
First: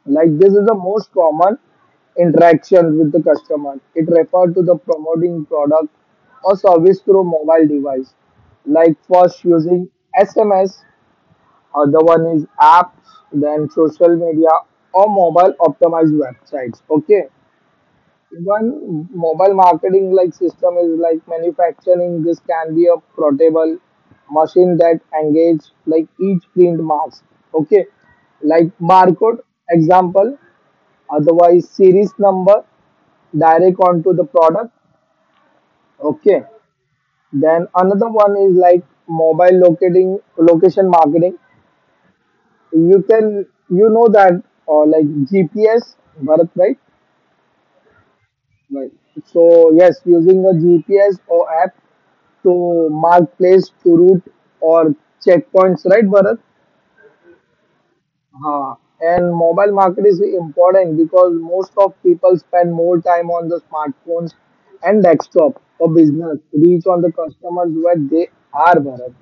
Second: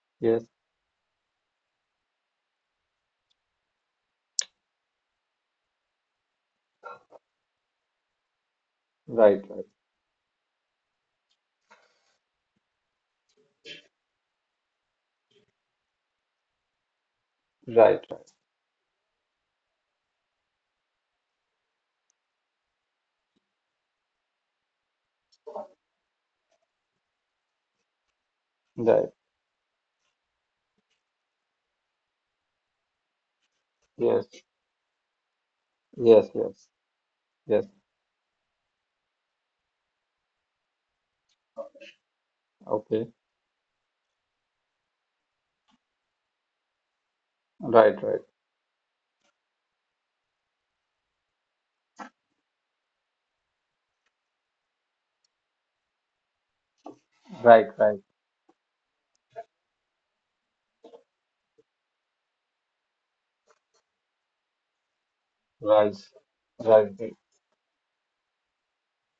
Speaker 1: like
Speaker 2: Yes,
Speaker 1: this is the most common interaction with the customer. It refers to the promoting product or service through mobile device. Like
Speaker 2: right,
Speaker 1: first
Speaker 2: right,
Speaker 1: using SMS, other one is apps, then social media or mobile optimized websites. Okay.
Speaker 2: right,
Speaker 1: One mobile marketing like system is like manufacturing. This can be a portable machine that engage like each print marks. Okay, like
Speaker 2: right.
Speaker 1: barcode example, otherwise series number direct onto the
Speaker 2: Yes,
Speaker 1: product.
Speaker 2: yes,
Speaker 1: Okay,
Speaker 2: yes,
Speaker 1: then
Speaker 2: yes.
Speaker 1: another one is like mobile locating location marketing. You
Speaker 2: Okay,
Speaker 1: can you know that or like GPS, Bharat, right?
Speaker 2: right, right,
Speaker 1: Right. So yes, using a GPS or app to mark place to route or checkpoints, right, Bharat?
Speaker 2: right, right,
Speaker 1: Huh. And mobile market is important because most of people spend more time on the smartphones and desktop for
Speaker 2: right,
Speaker 1: business, reach on the
Speaker 2: right.
Speaker 1: customers where they are, Bharat,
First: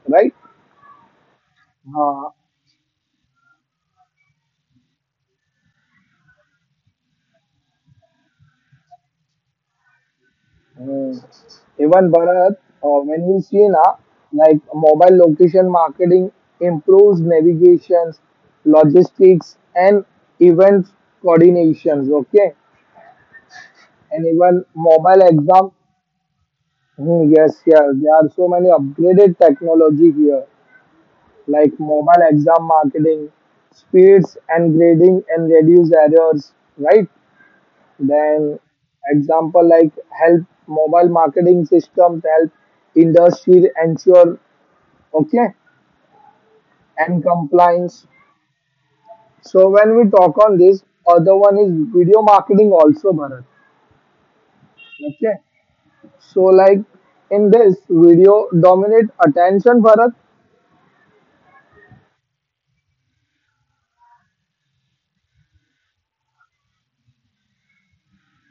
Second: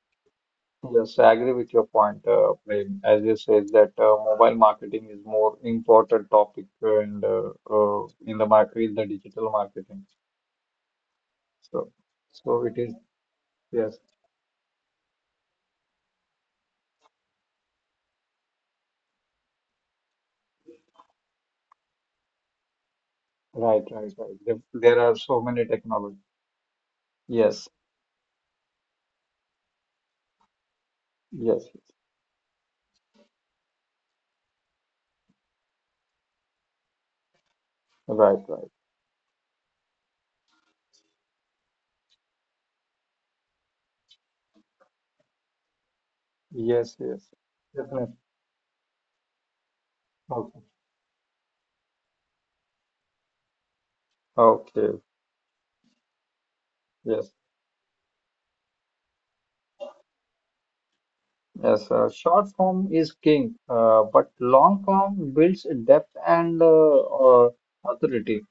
Speaker 2: Yes, I agree with your point,
Speaker 1: right?
Speaker 2: Prem. As you said that mobile marketing is more important topic and in the market, in the digital marketing.
Speaker 1: Hmm.
Speaker 2: So,
Speaker 1: Even Bharat,
Speaker 2: so it is.
Speaker 1: when we see
Speaker 2: Yes,
Speaker 1: now, like mobile location marketing improves navigations, logistics, and event coordinations. Okay, and
Speaker 2: right.
Speaker 1: even
Speaker 2: There are
Speaker 1: mobile
Speaker 2: so
Speaker 1: exam.
Speaker 2: many technology.
Speaker 1: Hmm, yes,
Speaker 2: Yes,
Speaker 1: yes, there are so many upgraded technology here,
Speaker 2: yes,
Speaker 1: like
Speaker 2: yes.
Speaker 1: mobile exam marketing, speeds and grading, and reduce errors. Right?
Speaker 2: Right,
Speaker 1: Then
Speaker 2: right.
Speaker 1: example like help mobile marketing systems help industry ensure okay
Speaker 2: Yes,
Speaker 1: and
Speaker 2: yes.
Speaker 1: compliance.
Speaker 2: Definitely.
Speaker 1: So when we talk on
Speaker 2: Okay.
Speaker 1: this, other one is video marketing also, Bharat.
Speaker 2: Okay.
Speaker 1: Okay. So like
Speaker 2: Yes.
Speaker 1: in this video dominate attention Bharat.
Speaker 2: Yes, short form is king, but long form builds depth and uh, authority.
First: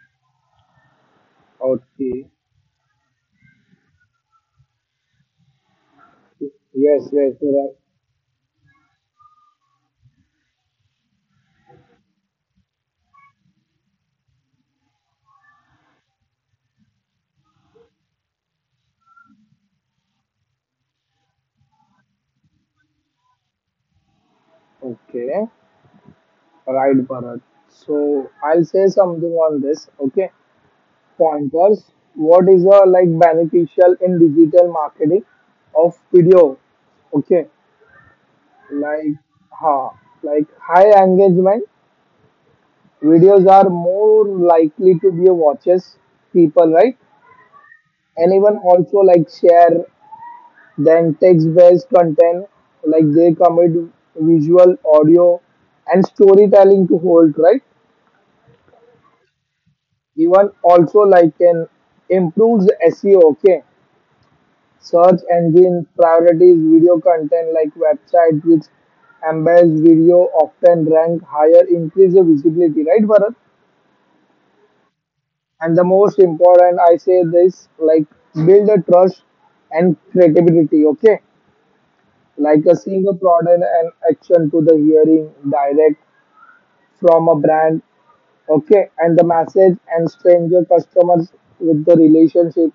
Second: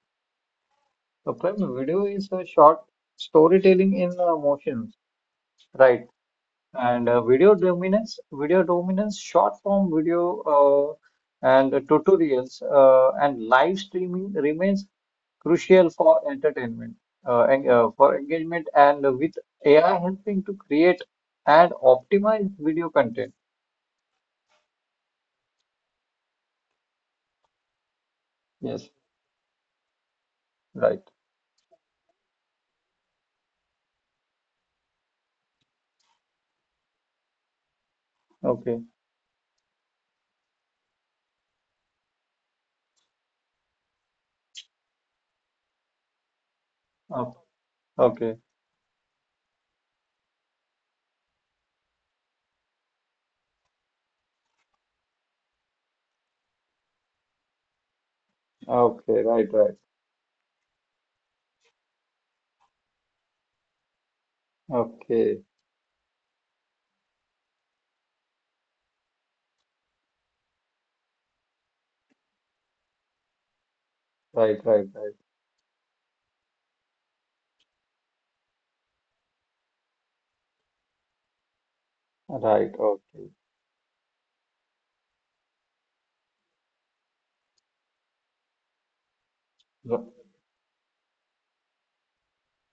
Speaker 2: So, Prem, video is
Speaker 1: Okay.
Speaker 2: a short storytelling in motion, right?
Speaker 1: Yes,
Speaker 2: And
Speaker 1: yes, right.
Speaker 2: video dominance, short form video and tutorials and live streaming remains crucial for entertainment, for engagement, and with AI helping to create and optimize video content.
Speaker 1: Okay. Right Bharat. So I'll say
Speaker 2: Yes,
Speaker 1: something on this. Okay.
Speaker 2: right.
Speaker 1: Pointers. What is a like beneficial in digital marketing of video? Okay,
Speaker 2: Okay.
Speaker 1: like ha, like high engagement videos are more likely to be watches people, right?
Speaker 2: Oh, okay,
Speaker 1: Anyone also like share than text-based content, like they commit visual, audio, and storytelling to hold, right?
Speaker 2: okay, right, right.
Speaker 1: Even also like can improves SEO. Okay, search
Speaker 2: Okay,
Speaker 1: engine prioritize video content like website which embeds video often rank higher, increase the visibility, right Bharat?
Speaker 2: right, right, right,
Speaker 1: And the most important, I say this, like build a trust and credibility, okay? Like
Speaker 2: right,
Speaker 1: a single
Speaker 2: okay,
Speaker 1: product and action to the hearing direct from a brand, okay? And the message
Speaker 2: R-
Speaker 1: and stranger customers with the relationship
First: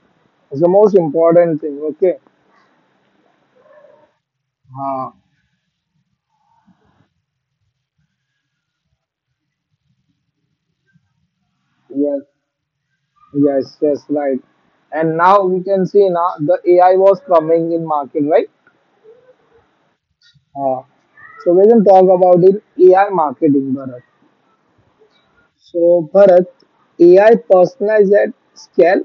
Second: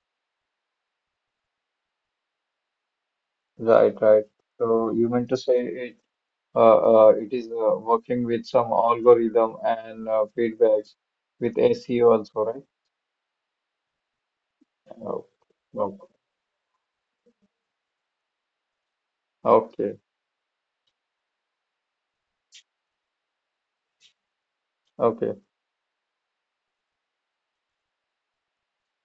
Speaker 1: is the most important thing, okay?
Speaker 2: right, right. So you
Speaker 1: Uh,
Speaker 2: meant to say it, it is working with some algorithm and feedbacks with SEO
Speaker 1: yes.
Speaker 2: also, right?
Speaker 1: Yes, yes, right. And
Speaker 2: Oh,
Speaker 1: now we can see
Speaker 2: oh,
Speaker 1: now the AI was coming in market, right?
Speaker 2: okay,
Speaker 1: Uh, so we can talk about in AI marketing, Bharat.
Speaker 2: okay.
Speaker 1: So Bharat, AI personalized at scale.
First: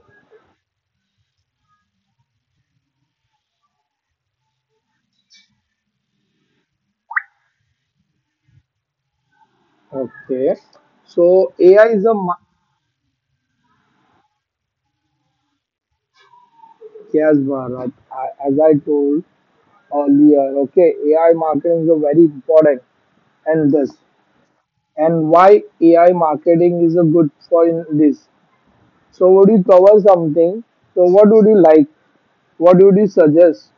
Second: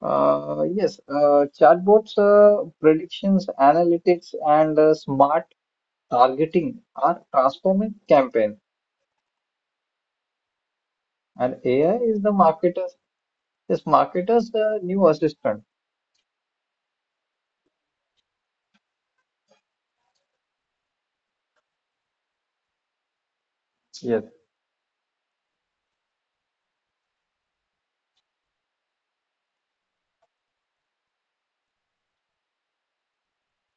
Speaker 2: Yes, chatbots, predictions, analytics, and smart targeting are transforming campaign,
Speaker 1: Okay. So
Speaker 2: and
Speaker 1: AI
Speaker 2: AI
Speaker 1: is a
Speaker 2: is the
Speaker 1: ma-
Speaker 2: marketer's. Yes, marketers the new assistant.
Speaker 1: yes, Bharat. As I told earlier, okay, AI marketing is a very important and this
Speaker 2: Yes,
Speaker 1: and why AI marketing is a good for in this. So would you cover something? So what would you like? What would you suggest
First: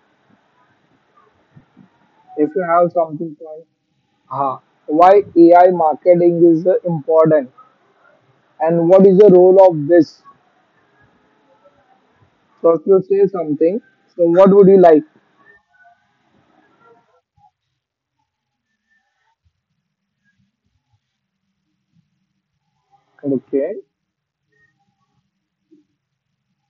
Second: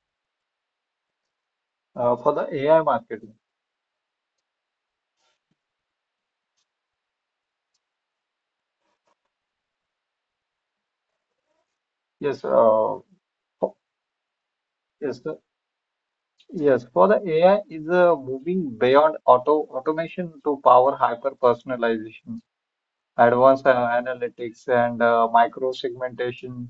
Speaker 2: for the
Speaker 1: if you
Speaker 2: AI
Speaker 1: have
Speaker 2: marketing.
Speaker 1: something for uh, why AI marketing is important and what is the role of this?
Speaker 2: Yes,
Speaker 1: So if
Speaker 2: uh,
Speaker 1: you say
Speaker 2: for,
Speaker 1: something, so what would you like?
Speaker 2: yes. yes. For the AI is moving beyond automation to power hyper personalization, advanced
Speaker 1: Okay,
Speaker 2: analytics, and micro segmentation,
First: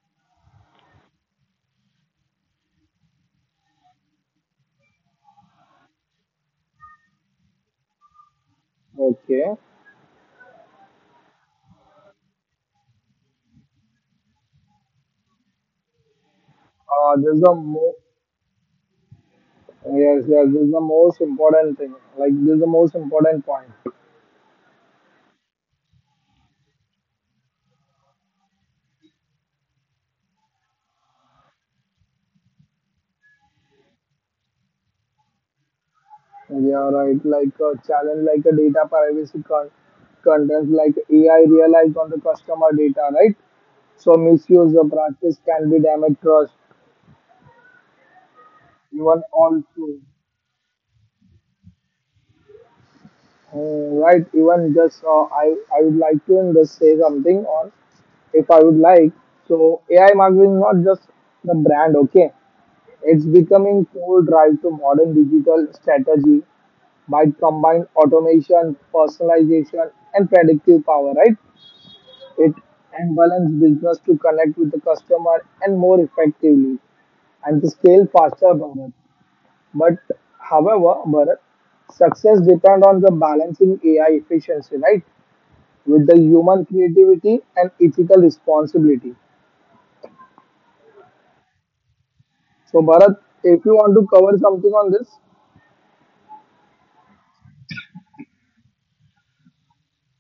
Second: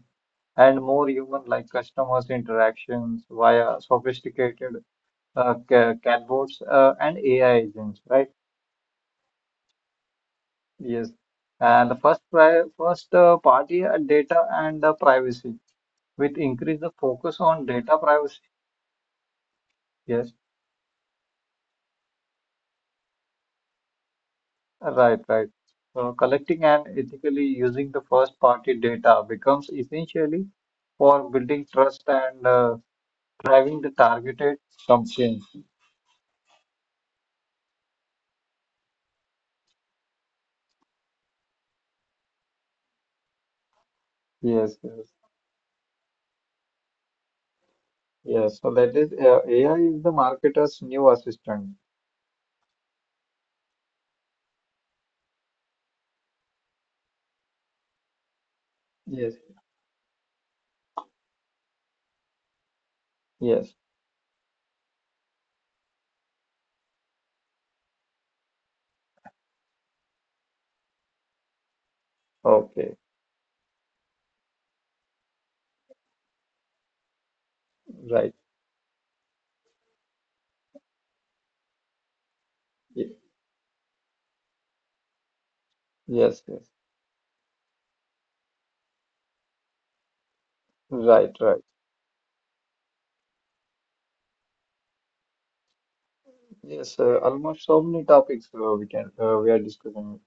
Speaker 2: and more human-like customers interactions via sophisticated chatbots and AI agents. Right?
Speaker 1: okay.
Speaker 2: Yes. And the first party data and privacy. With increase the
Speaker 1: This
Speaker 2: focus
Speaker 1: is the
Speaker 2: on data
Speaker 1: mo-
Speaker 2: privacy.
Speaker 1: yes,
Speaker 2: Yes,
Speaker 1: yes, this is the most important thing. Like this is the most important point.
Speaker 2: right, right. So collecting and ethically using the first party data becomes essentially for building trust and driving the targeted campaigns.
Speaker 1: Yeah, right. Like a challenge, like a data privacy content, like AI realized on the customer data, right? So
Speaker 2: Yes,
Speaker 1: misuse of
Speaker 2: yes,
Speaker 1: practice can be damage trust.
Speaker 2: yes. So that is
Speaker 1: Even on
Speaker 2: AI is
Speaker 1: true.
Speaker 2: the marketer's new assistant.
Speaker 1: Right, even just I would like to just say something on if I would like.
Speaker 2: Yes,
Speaker 1: So AI marketing is not just the brand, okay? It's
Speaker 2: yes.
Speaker 1: becoming core drive to modern digital strategy by combined automation, personalization, and predictive power, right? It
Speaker 2: Okay,
Speaker 1: enables business to connect with the customer and more effectively and to scale
Speaker 2: right.
Speaker 1: faster, Bharat. But however, Bharat, success depends on
Speaker 2: Ye-
Speaker 1: the balancing AI efficiency, right, with the
Speaker 2: Yes, yes.
Speaker 1: human creativity and ethical responsibility.
Speaker 2: Right, right.
Speaker 1: So, Bharat, if you want to cover something on this,
Speaker 2: Yes, almost so many topics we are discussing.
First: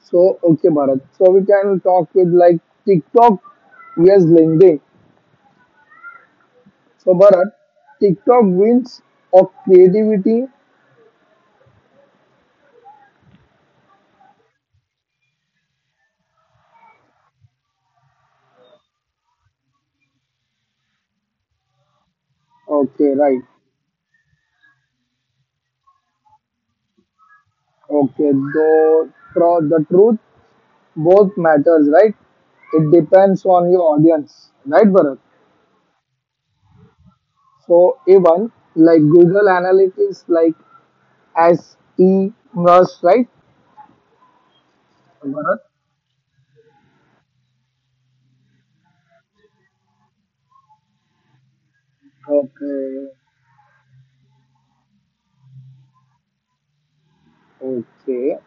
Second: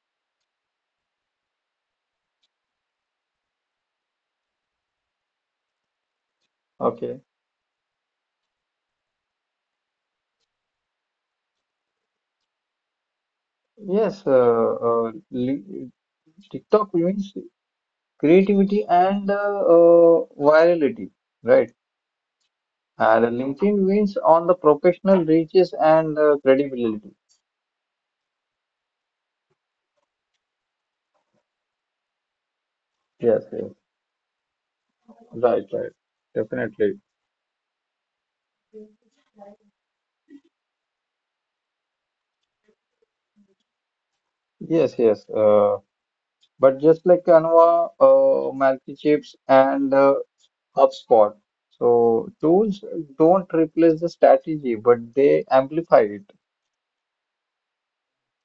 Speaker 1: so okay, Bharat. So we can talk with like TikTok vs LinkedIn. So,
Speaker 2: Okay.
Speaker 1: Bharat, TikTok wins of creativity.
Speaker 2: Yes, li TikTok means creativity and virality, right?
Speaker 1: Okay,
Speaker 2: And
Speaker 1: right.
Speaker 2: LinkedIn means on the professional reaches and credibility.
Speaker 1: Okay, though the truth both matters, right? It depends
Speaker 2: Yes,
Speaker 1: on
Speaker 2: yes,
Speaker 1: your audience, right, Bharat?
Speaker 2: right, right, definitely.
Speaker 1: So even like Google Analytics, like SEMrush, right?
Speaker 2: Yes, yes.
Speaker 1: Bharat.
Speaker 2: But just like Canva, Microchips, and HubSpot, so tools
Speaker 1: Okay.
Speaker 2: don't replace the strategy, but they amplify it.
Speaker 1: Okay.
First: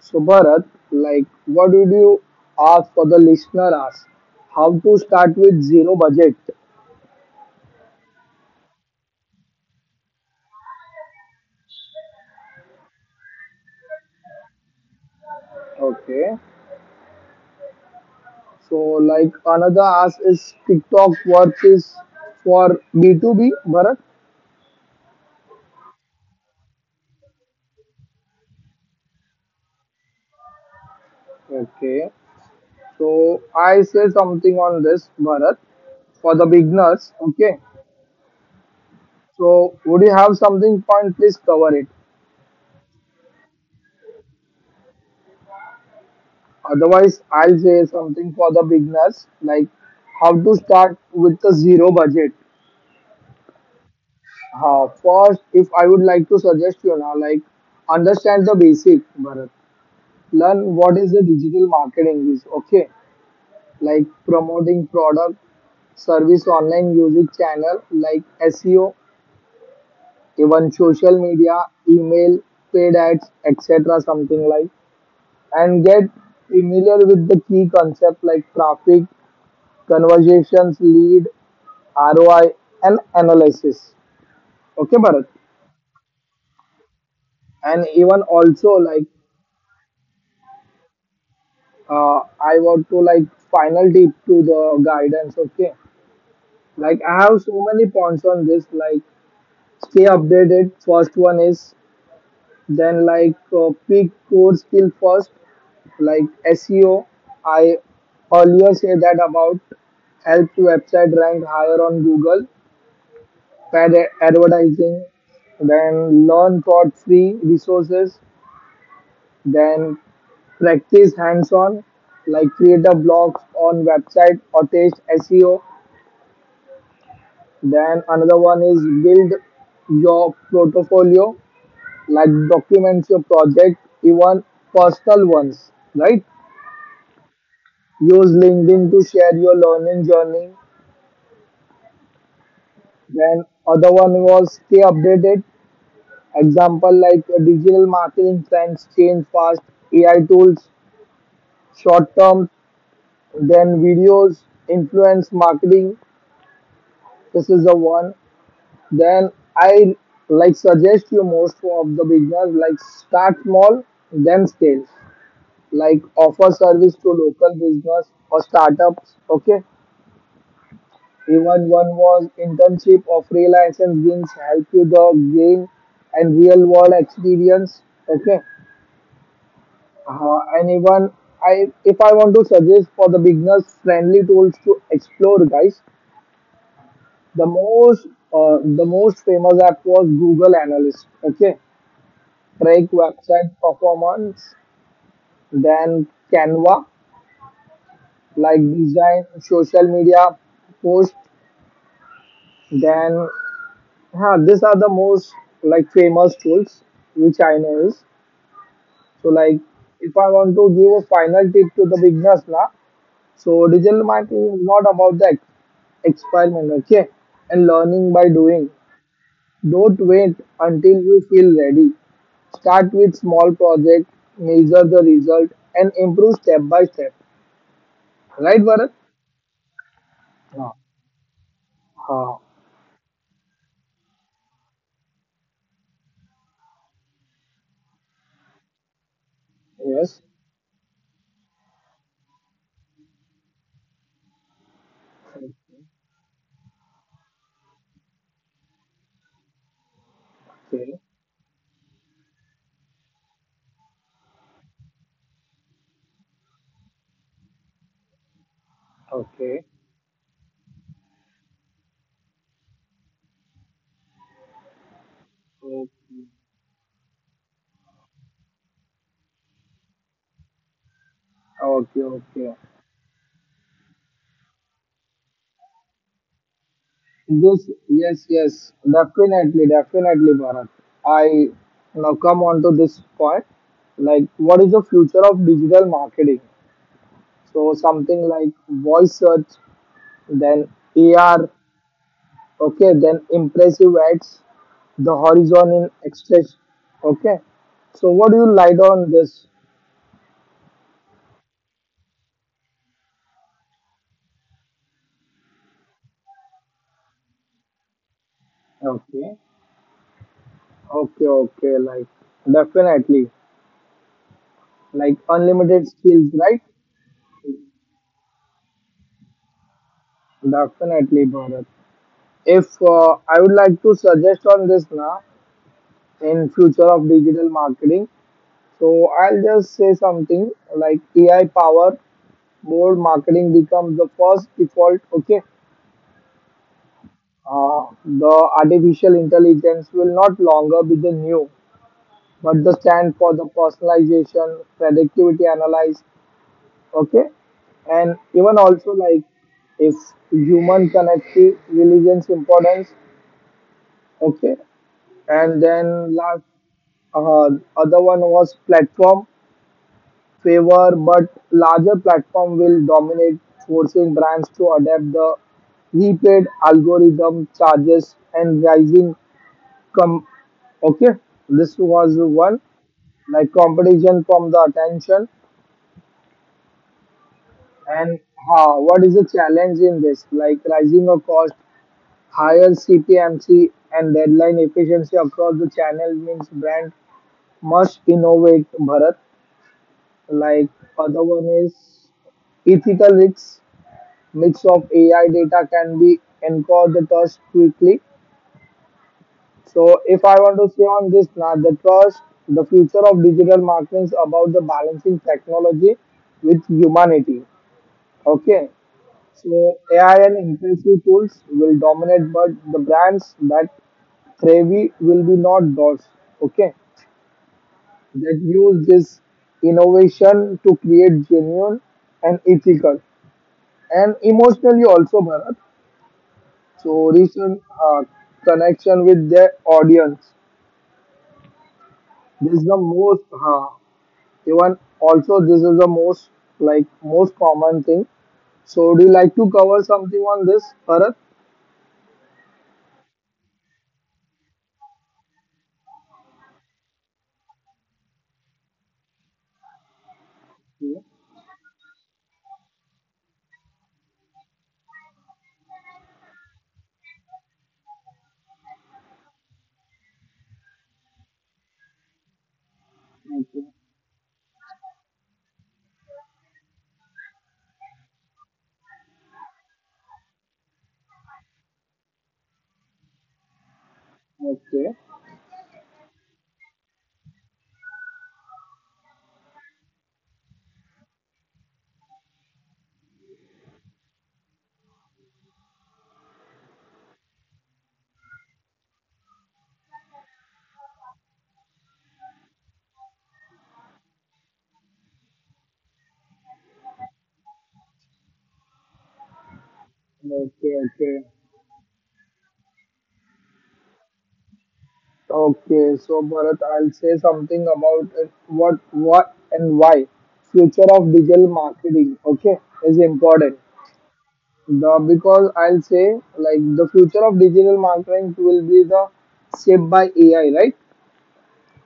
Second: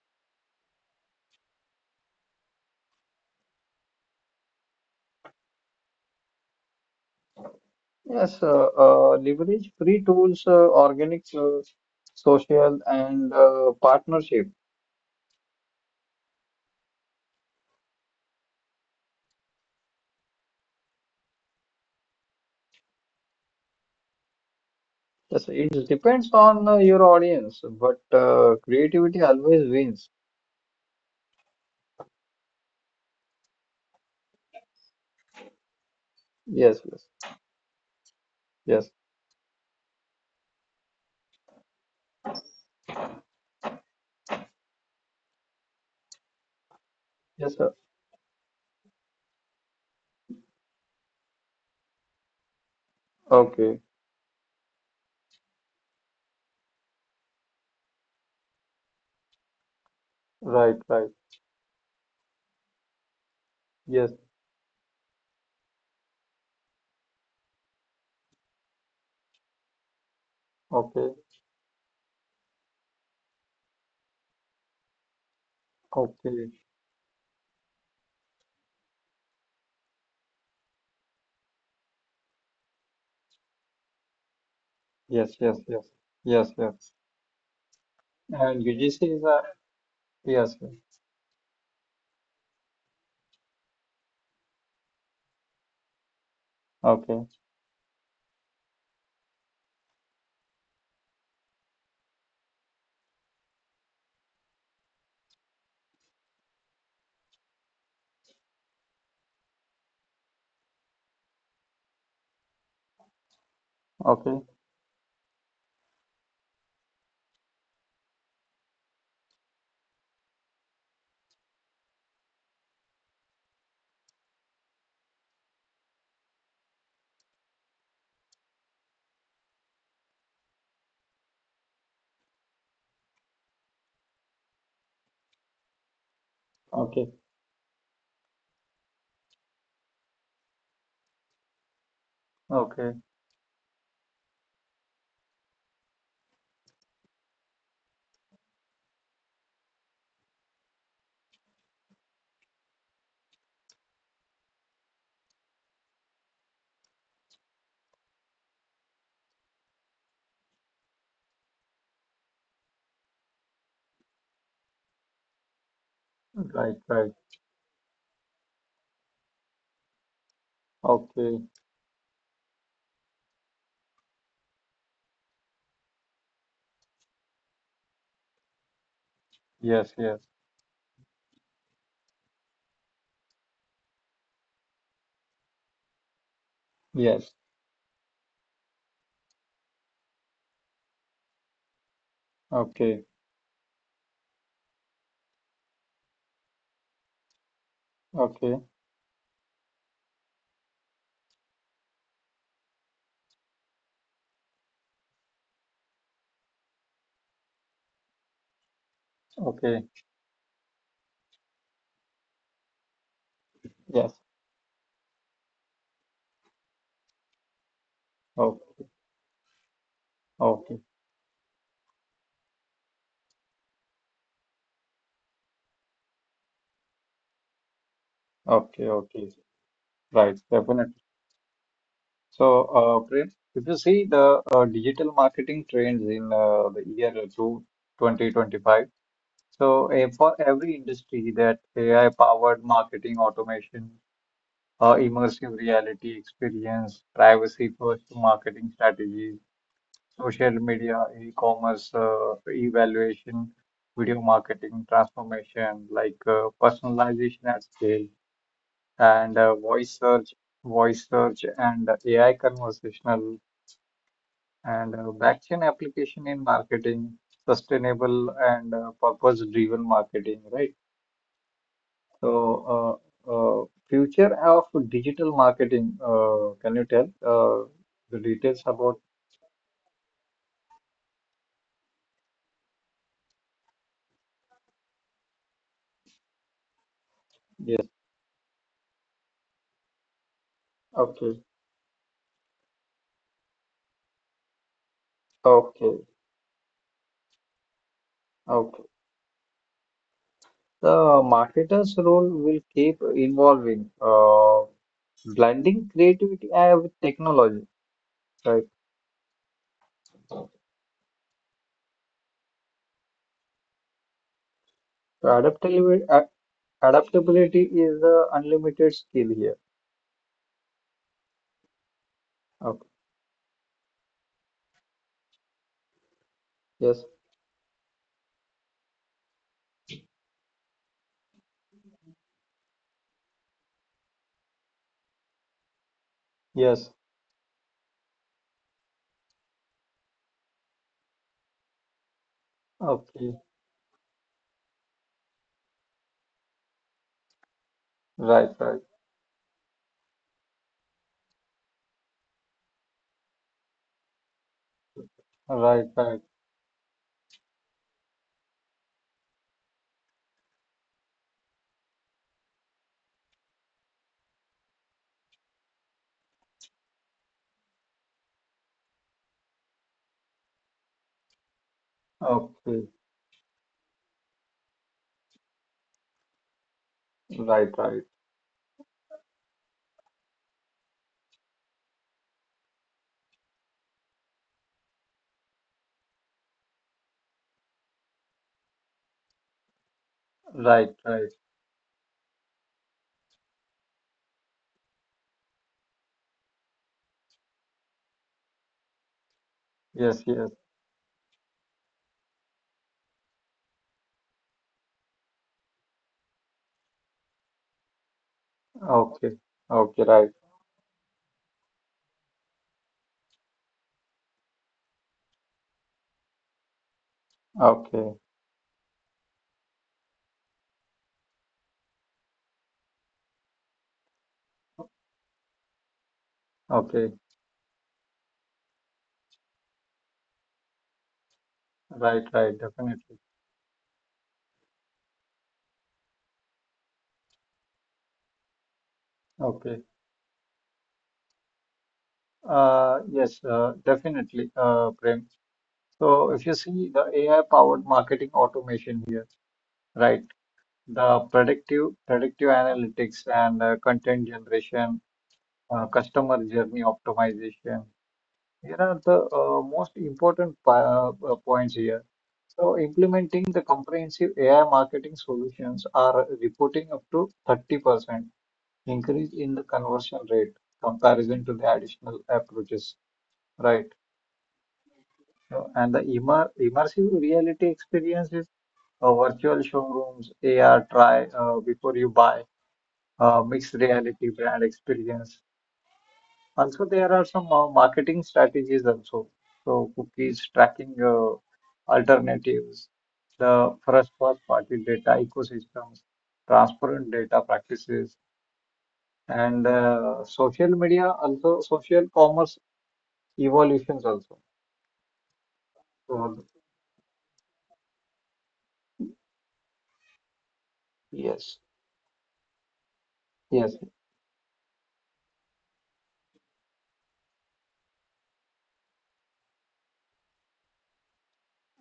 Speaker 1: So Bharat, like, what would you ask for the listener? Ask how to start with zero budget.
Speaker 2: Yes, leverage free tools, organic social and partnership.
Speaker 1: Okay. So like another ask is TikTok worth is for B2B, Bharat.
Speaker 2: Yes, it depends on your audience, but creativity always wins.
Speaker 1: Okay. So I say something on this, Bharat, for the
Speaker 2: Yes, yes,
Speaker 1: beginners. Okay.
Speaker 2: yes,
Speaker 1: So, would you have something fun? Please cover it. Otherwise, I'll
Speaker 2: yes, sir.
Speaker 1: say something for the beginners, like how to start with the zero budget.
Speaker 2: Okay,
Speaker 1: First, if I would like to suggest you now, like understand the basic, Bharat. Learn
Speaker 2: right,
Speaker 1: what
Speaker 2: right.
Speaker 1: is the digital marketing is. Okay, like
Speaker 2: Yes,
Speaker 1: promoting product, service online music channel like SEO, even
Speaker 2: okay,
Speaker 1: social media, email, paid ads, etc. Something like and get
Speaker 2: okay.
Speaker 1: familiar with the key concepts like traffic, conversations, lead, ROI, and analysis. Okay, Bharat.
Speaker 2: Yes, yes, yes, yes, yes.
Speaker 1: And even
Speaker 2: And
Speaker 1: also like
Speaker 2: UGC is a yes. Yes.
Speaker 1: I want to like final tip to the guidance. Okay, like I
Speaker 2: Okay,
Speaker 1: have so many points on this. Like stay updated. First one is then like pick core skill first, like SEO. I earlier said that about help to website rank higher on Google paid
Speaker 2: okay,
Speaker 1: advertising, then learn for free resources, then practice hands-on, like create a blog on website or test SEO. Then another one is build your portfolio, like documents your project, even personal ones, right?
Speaker 2: okay,
Speaker 1: Use LinkedIn to share your learning journey.
Speaker 2: okay.
Speaker 1: Then other one was stay updated. Example like digital marketing trends change fast, AI tools short-term, then videos, influence marketing. This is the one. Then I like suggest you most of the business like start small, then scale. Like offer
Speaker 2: Right,
Speaker 1: service to
Speaker 2: right.
Speaker 1: local business or startups. Okay.
Speaker 2: Okay.
Speaker 1: Even one was internship or freelance and things help you the gain and real world experience. Okay.
Speaker 2: Yes,
Speaker 1: And even if I want to suggest for the beginners friendly tools to explore, guys,
Speaker 2: yes.
Speaker 1: The most the most famous app was Google Analyst. Okay, track
Speaker 2: Okay,
Speaker 1: website performance, then Canva, like
Speaker 2: okay,
Speaker 1: design, social media post. Then huh, these are the most like famous tools which I know is. So like
Speaker 2: okay.
Speaker 1: if I want to give a final tip to the beginners now, so digital
Speaker 2: Yes.
Speaker 1: marketing is not about the experiment okay and learning by
Speaker 2: Oh,
Speaker 1: doing. Don't wait
Speaker 2: okay,
Speaker 1: until you feel ready. Start with small projects, measure the result, and improve step by step. Right, Bharat?
Speaker 2: okay. Right,
Speaker 1: Ah,
Speaker 2: definitely.
Speaker 1: ah,
Speaker 2: So, Prem, if you see the digital marketing trends in the year through 2025, so
Speaker 1: yes.
Speaker 2: for every industry that AI-powered marketing automation, immersive reality experience, privacy-first marketing strategies, social media,
Speaker 1: Okay,
Speaker 2: e-commerce evaluation, video marketing transformation, like personalization at scale, and
Speaker 1: okay,
Speaker 2: voice search, and AI conversational. And blockchain
Speaker 1: okay,
Speaker 2: application in marketing, sustainable and purpose-driven marketing, right?
Speaker 1: okay, okay.
Speaker 2: So, future of digital marketing, can you tell
Speaker 1: This,
Speaker 2: the
Speaker 1: yes,
Speaker 2: details
Speaker 1: yes,
Speaker 2: about?
Speaker 1: definitely, definitely, Bharat. I now come on to this point. Like, what is the future of digital marketing? So,
Speaker 2: Yes.
Speaker 1: something like voice search, then
Speaker 2: Okay.
Speaker 1: AR, okay, then impressive adds the horizon in
Speaker 2: Okay.
Speaker 1: express. Okay, so what do you light
Speaker 2: Okay.
Speaker 1: on this?
Speaker 2: The marketer's role will keep evolving, blending creativity with technology, right?
Speaker 1: Okay, okay, okay, like definitely, like
Speaker 2: So
Speaker 1: unlimited skills, right?
Speaker 2: adaptability is the unlimited skill here.
Speaker 1: Definitely, Bharat. If
Speaker 2: Okay.
Speaker 1: uh, I would like to suggest on this now in future
Speaker 2: Yes.
Speaker 1: of digital marketing, so I'll just say something like AI power board marketing becomes the first default. Okay,
Speaker 2: Yes.
Speaker 1: the artificial intelligence will not longer be the new, but the stand for
Speaker 2: Okay.
Speaker 1: the personalization, predictivity analyze, okay? And even
Speaker 2: Right, right,
Speaker 1: also like if human connective religions importance, okay? And
Speaker 2: right,
Speaker 1: then
Speaker 2: right.
Speaker 1: last uh, other one was platform favor, but larger platform will dominate, forcing brands to adapt the repaid algorithm charges and rising com, okay, this was the one,
Speaker 2: Okay,
Speaker 1: like competition from the attention,
Speaker 2: right, right,
Speaker 1: and what is the challenge in this like rising of cost, higher cpmc and deadline efficiency across the channel means brand must innovate, Bharat. Like other
Speaker 2: right.
Speaker 1: one is ethical risks, mix of AI data can be encouraged the trust quickly. So, if
Speaker 2: Yes,
Speaker 1: I
Speaker 2: yes.
Speaker 1: want to say on this, now the trust, the future of digital marketing is about the balancing technology with humanity. Okay,
Speaker 2: Okay,
Speaker 1: so
Speaker 2: okay,
Speaker 1: AI
Speaker 2: right.
Speaker 1: and impressive tools will dominate, but the brands that thrive will be not those. Okay,
Speaker 2: Okay,
Speaker 1: that use this innovation to create genuine and ethical and emotionally also, Bharat.
Speaker 2: okay,
Speaker 1: So, recent connection with their audience.
Speaker 2: right,
Speaker 1: This
Speaker 2: right.
Speaker 1: is the
Speaker 2: Definitely.
Speaker 1: most. Huh, even also, this is the most like most common thing. So, do you like to
Speaker 2: Okay.
Speaker 1: cover something on this, Bharat?
Speaker 2: Yes, definitely, Prem. So if you see the AI-powered marketing automation here, right?
Speaker 1: Okay,
Speaker 2: The predictive analytics and content generation, customer journey optimization. Here are the most important points here. So, implementing the
Speaker 1: okay,
Speaker 2: comprehensive AI marketing solutions are reporting up to 30% increase in the conversion rate comparison to the additional approaches, right?
Speaker 1: okay,
Speaker 2: So, and the immersive reality experiences, virtual showrooms, AR try before you buy, mixed reality brand experience. Also, there are some marketing strategies also. So cookies tracking alternatives, the first party data ecosystems, transparent data practices, and social
Speaker 1: okay,
Speaker 2: media
Speaker 1: okay.
Speaker 2: also social commerce evolutions also.
Speaker 1: Okay, so
Speaker 2: So,
Speaker 1: Bharat, I'll say something about it. What, and why future of digital
Speaker 2: yes,
Speaker 1: marketing. Okay, is important.
Speaker 2: yes,
Speaker 1: The because I'll say like the future of digital marketing will be the shaped by AI, right?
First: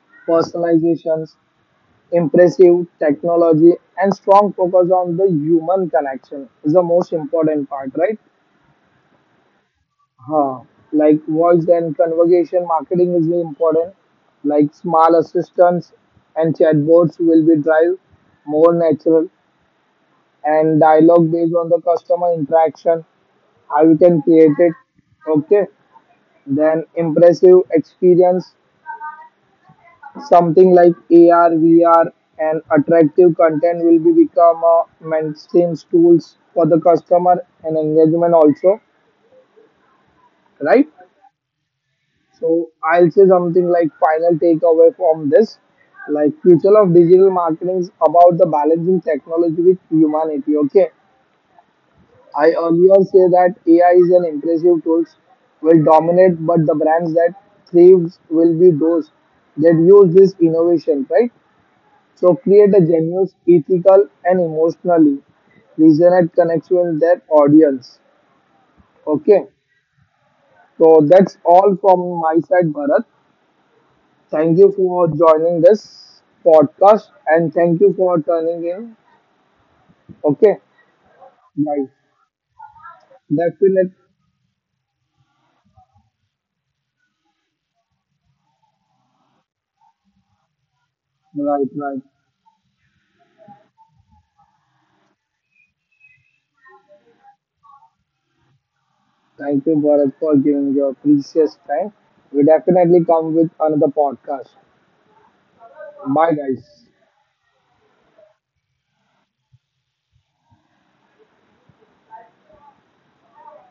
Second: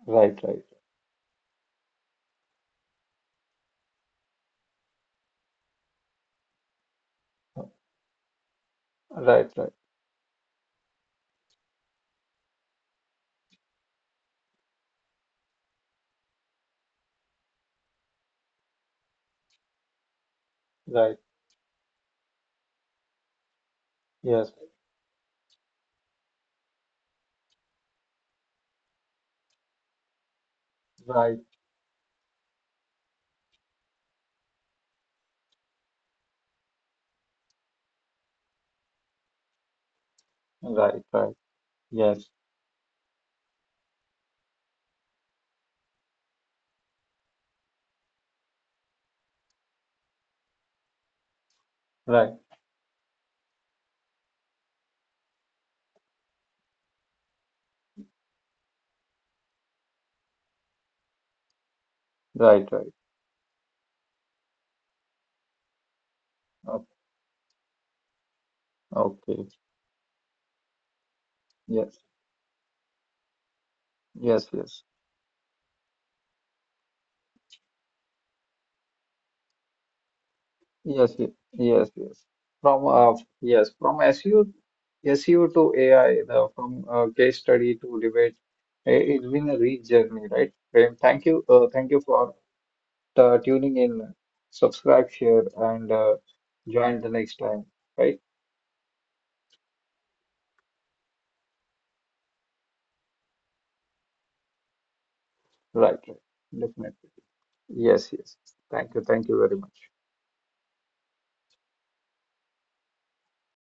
Speaker 2: right, right,
Speaker 1: Personalizations, impressive technology and strong focus on the human connection is the most important part, right?
Speaker 2: right, right,
Speaker 1: Huh. Like voice and conversation marketing is very important. Like small assistants and chatbots will be drive more natural and
Speaker 2: right,
Speaker 1: dialogue based on the customer interaction, how you can
Speaker 2: yes,
Speaker 1: create it. Okay. Then impressive experience, something like
Speaker 2: right,
Speaker 1: AR, VR, and attractive content will be become a mainstream tools for the customer and engagement also, right?
Speaker 2: right, right, yes,
Speaker 1: So I'll say something like final takeaway from this, like future of digital marketing is about the balancing technology with humanity. Okay,
Speaker 2: right,
Speaker 1: I earlier say that AI is an impressive tools will dominate, but the brands that thrives will be those that use this innovation, right? So
Speaker 2: right,
Speaker 1: create a
Speaker 2: right.
Speaker 1: genuine, ethical, and emotionally resonant connection
Speaker 2: Okay,
Speaker 1: with their audience.
Speaker 2: okay.
Speaker 1: Okay. So that's all
Speaker 2: yes,
Speaker 1: from my side, Bharat.
Speaker 2: yes.
Speaker 1: Thank you
Speaker 2: Yes.
Speaker 1: for joining this podcast and thank you for turning in. Okay.
Speaker 2: Yes,
Speaker 1: Right.
Speaker 2: yes. From uh, yes,
Speaker 1: Definitely.
Speaker 2: from SU, SU to AI, the from case study to debate, it's been a rich journey, right? Prem, thank you,
Speaker 1: Right,
Speaker 2: thank you
Speaker 1: right.
Speaker 2: for tuning in. Subscribe, share, and join the next time, right?
Speaker 1: Thank you, Bharat, for giving your precious time. We definitely come with another podcast.
Speaker 2: Right, right,
Speaker 1: Bye, guys.
Speaker 2: definitely. Yes, yes. Thank you very much.